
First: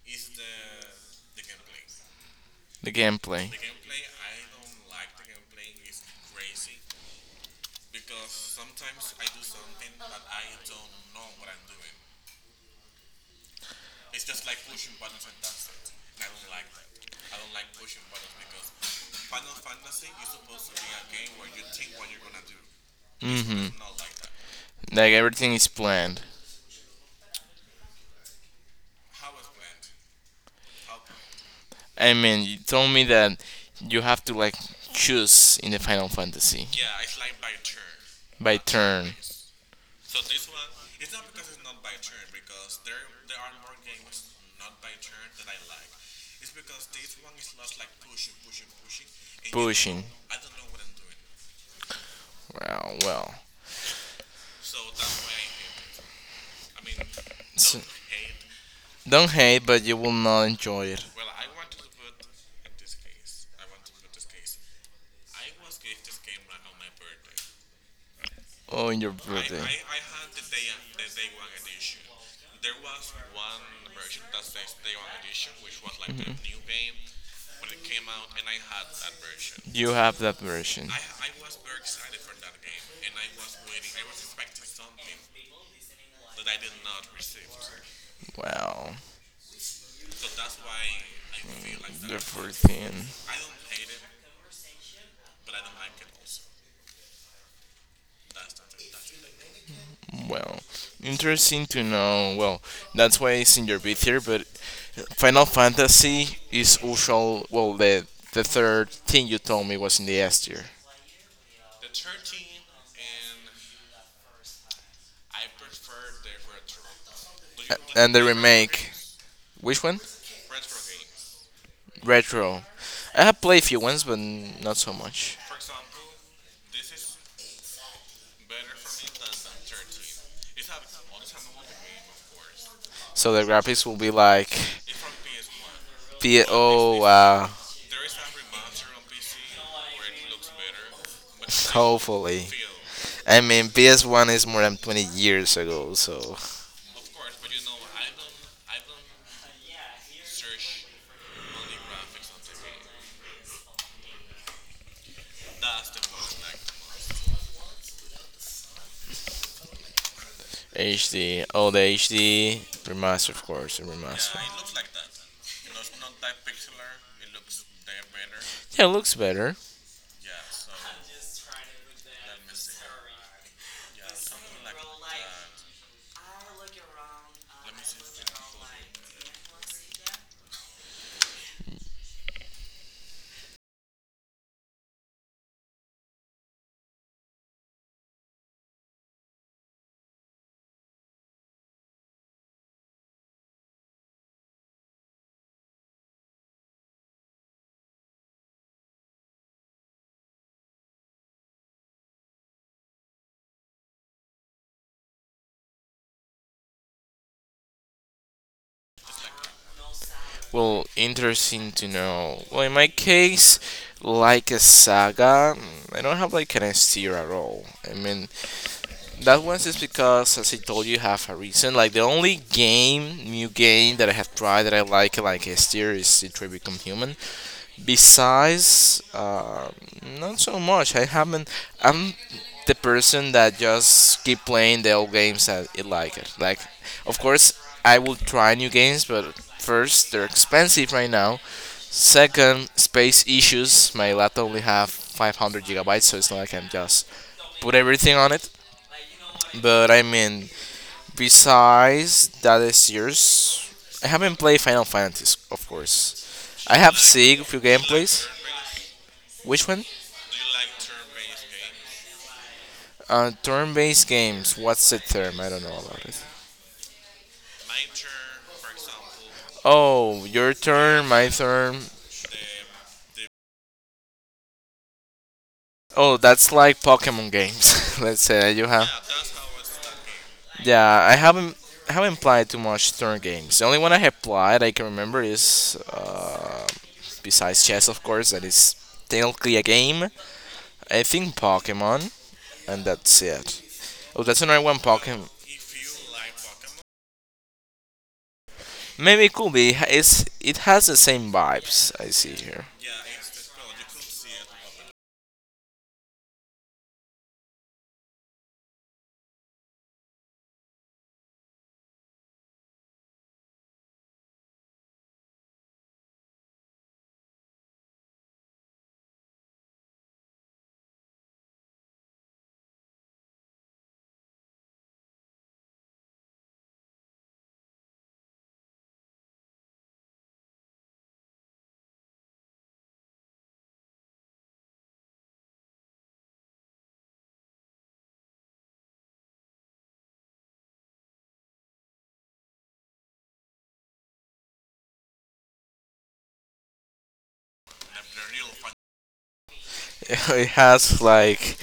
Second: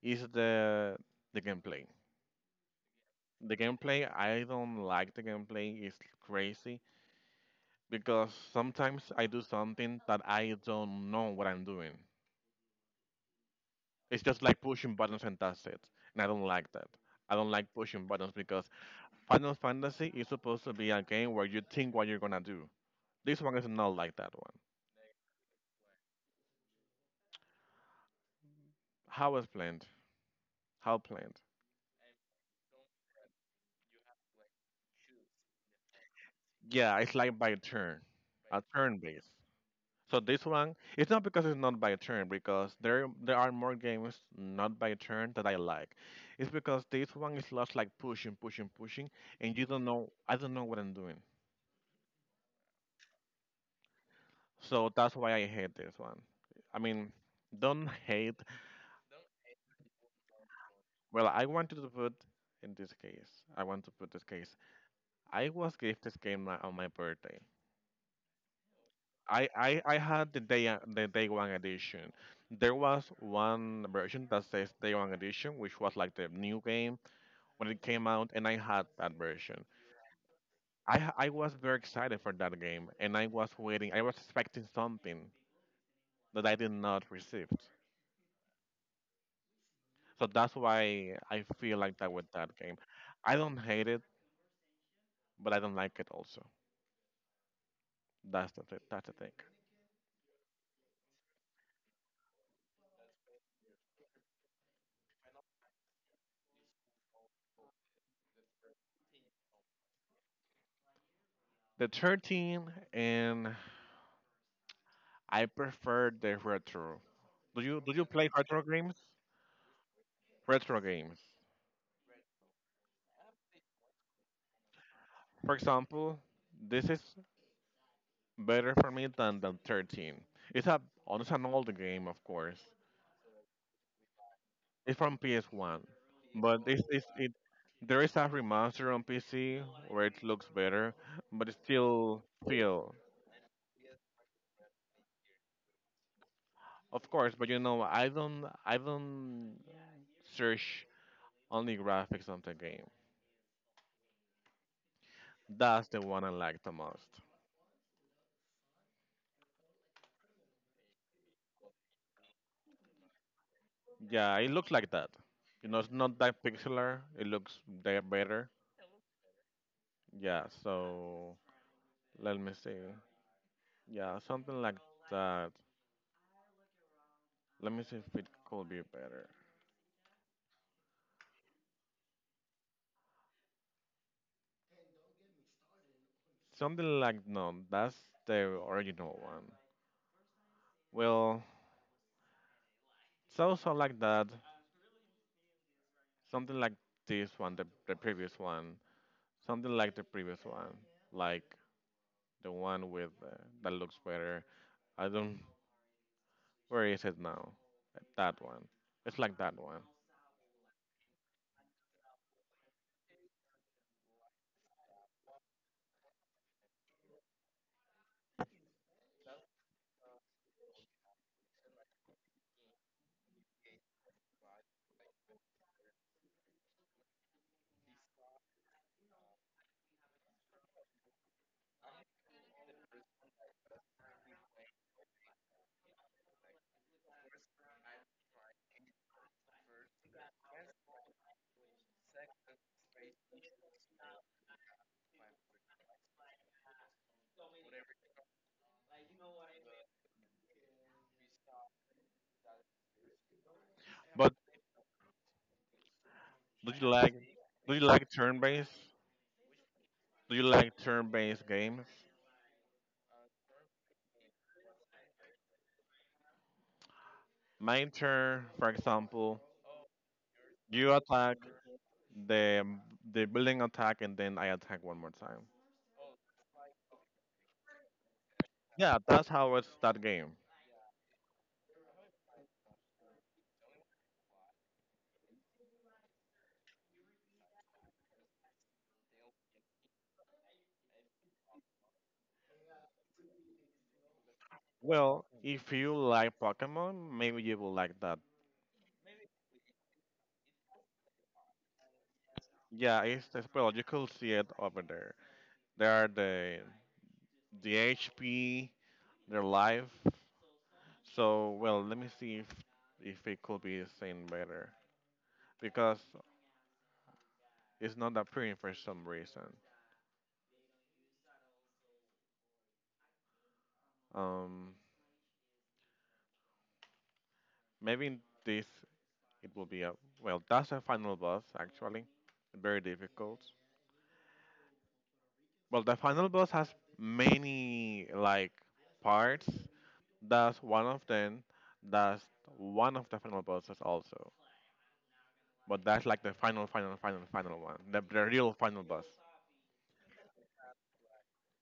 Speaker 2: is the gameplay.
Speaker 1: The gameplay,
Speaker 2: The gameplay, I don't like the gameplay. It's crazy because sometimes I do something that I don't know what I'm doing. It's just like pushing buttons and that's it. And I don't like that. I don't like pushing buttons because Final Fantasy is supposed to be a game where you think what you're gonna do. This one is not like that one.
Speaker 1: like everything is planned.
Speaker 2: How is planned? How planned?
Speaker 1: I mean, you told me that you have to like choose in the Final Fantasy
Speaker 2: Yeah, it's like by turn,
Speaker 1: by
Speaker 2: a turn
Speaker 1: turn.
Speaker 2: base. So this one, it's not, because it's not by turn, because there are more games not by turn that I like. It's because this one is lots like pushing, pushing, pushing, and you don't
Speaker 1: Pushing.
Speaker 2: know. I don't know what I'm doing.
Speaker 1: Well, well.
Speaker 2: So that's why I hate this one. I mean,
Speaker 1: You so,
Speaker 2: don't hate.
Speaker 1: don't hate, but you will not enjoy it.
Speaker 2: Well, I wanted to put in this case. I want to put this case. I was gifted this game on my birthday.
Speaker 1: Oh, in your
Speaker 2: I,
Speaker 1: I,
Speaker 2: I, I had the day one edition. There was one version that says day one edition, which was like the new game when it came out, and I had that version.
Speaker 1: you have that version.
Speaker 2: I was very excited for that game, and I was waiting. I was expecting something that I did not receive.
Speaker 1: Wow.
Speaker 2: So that's why I feel like that with that game.
Speaker 1: 14.
Speaker 2: I don't hate it, but I don't like it also. That's the thing.
Speaker 1: Well, interesting to know. Well, that's why it's in your bit here, but Final Fantasy is usual. Well, the third thing you told me was in the S tier,
Speaker 2: The 13, and I prefer the retro. Do
Speaker 1: a-
Speaker 2: you do you
Speaker 1: and the
Speaker 2: play retro
Speaker 1: remake.
Speaker 2: games?
Speaker 1: Which one?
Speaker 2: Retro game.
Speaker 1: Retro. I have played a few ones, but not so much.
Speaker 2: For example, this is better for me than the 13. It's a, oh, it's an older game, of course.
Speaker 1: So the graphics will be like
Speaker 2: It's from PS1,
Speaker 1: P-
Speaker 2: but this
Speaker 1: oh
Speaker 2: is it.
Speaker 1: wow.
Speaker 2: There is a remaster on PC where it looks better, but it still
Speaker 1: Hopefully.
Speaker 2: feel.
Speaker 1: I mean, PS1 is more than 20 years ago, so.
Speaker 2: Of course, but you know, I don't search only graphics on the game. That's the one I like the most.
Speaker 1: HD. Oh, the HD remaster, of course,
Speaker 2: Yeah,
Speaker 1: remaster.
Speaker 2: it looks like that. You know, it's not that pixelar. It looks that better.
Speaker 1: Yeah, it looks better.
Speaker 2: Yeah, so let me see. Yeah, something like that. Let me see if it could be better. Something like, no, that's the original one. Well, so so like that. Something like this one, the previous one. Something like the previous one, like the one with that looks better. I don't. Where is it now? That one. It's like that one.
Speaker 1: Well, interesting to know. Well, in my case, like a saga, I don't have like an S tier at all. I mean, that one is because, as I told you, have a reason. Like the only game, new game that I have tried that I like Estier, is Detroit Become Human. Besides, not so much. I haven't. I'm the person that just keep playing the old games that I like it. Like, of course, I will try new games, but first, they're expensive right now. Second, space issues. My laptop only have 500 gigabytes, so it's not like I'm just put everything on it but I mean, besides that is yours. I
Speaker 2: But
Speaker 1: haven't played Final Fantasy, of course.
Speaker 2: do
Speaker 1: I
Speaker 2: you
Speaker 1: have
Speaker 2: like
Speaker 1: seen a few
Speaker 2: do you like
Speaker 1: gameplays.
Speaker 2: turn-based?
Speaker 1: Which one?
Speaker 2: Do you like turn-based games?
Speaker 1: Turn-based games. What's the term? I don't know about it.
Speaker 2: Mine turn, for example,
Speaker 1: Oh, your
Speaker 2: you
Speaker 1: turn, my
Speaker 2: attack
Speaker 1: turn.
Speaker 2: the the building attack, and then I attack one more time.
Speaker 1: Oh, that's like Pokemon games. Let's say that you have.
Speaker 2: Yeah, that's how it's that game.
Speaker 1: Yeah, I haven't played too much turn games. The only one I have played I can remember is besides chess, of course, that is technically a game. I think Pokemon. And that's it. Oh, that's another one
Speaker 2: Well,
Speaker 1: Pokemon.
Speaker 2: if you like Pokemon, maybe you will like that.
Speaker 1: Maybe it could be. It's it has the same vibes I see here.
Speaker 2: Yeah, it's the spell. You could see it over there. There are the HP, their life. So well, let me see if it could be seen better because it's not appearing for some reason. Um, maybe this, it will be a, well, that's the final boss actually. Very difficult. Well, the final boss has many like parts. That's one of them. That's one of the final bosses also. But that's like the final, final, final, final one. The real final boss.
Speaker 1: It has like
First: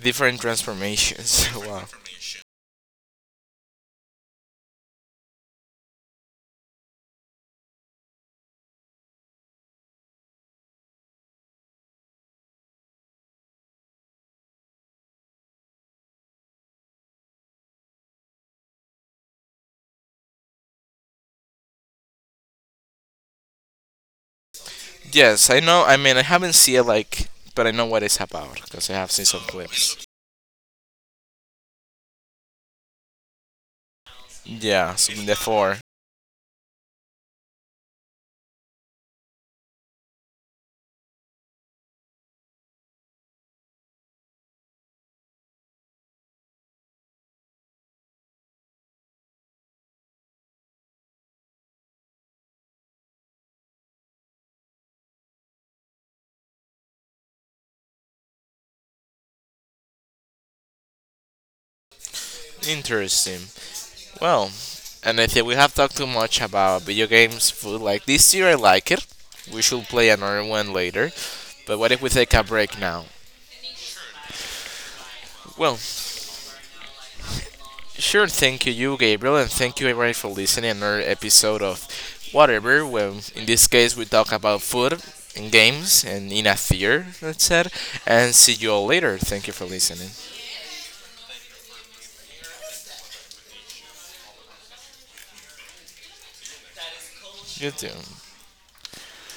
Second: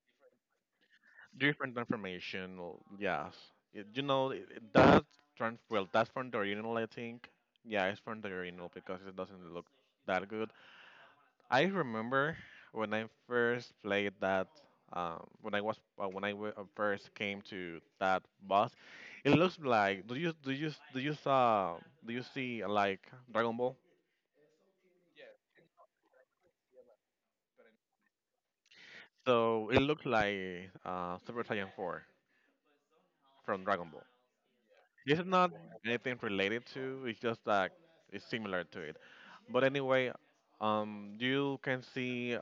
Speaker 1: different transformations.
Speaker 2: Different
Speaker 1: Wow.
Speaker 2: information. Well, yes. It, you know it, that trans, well, that's from the original, I think. Yeah, it's from the original because it doesn't look that good. I remember when I first played that. When I was when first came to that boss, it looks like, do you do you do you saw do you see like Dragon Ball?
Speaker 1: Yes, I know. I mean, I haven't seen it like, but I know what it's about because I have seen some
Speaker 2: So it
Speaker 1: clips.
Speaker 2: looks like Super Saiyan 4 from Dragon Ball.
Speaker 1: Yeah, so
Speaker 2: This is not
Speaker 1: therefore,
Speaker 2: anything related to. It's just that it's similar to it. But anyway, you can see
Speaker 1: interesting. Well, and I think we have talked too much about video games, food. Like this year, I like it. We should play another one later. But what if we take a break now? Well, sure, thank you, Gabriel, and thank you, everybody, for listening to another episode of Whatever. Well, in this case, we talk about food and games and in a theater, that said. And see you all later. Thank you for listening. You too.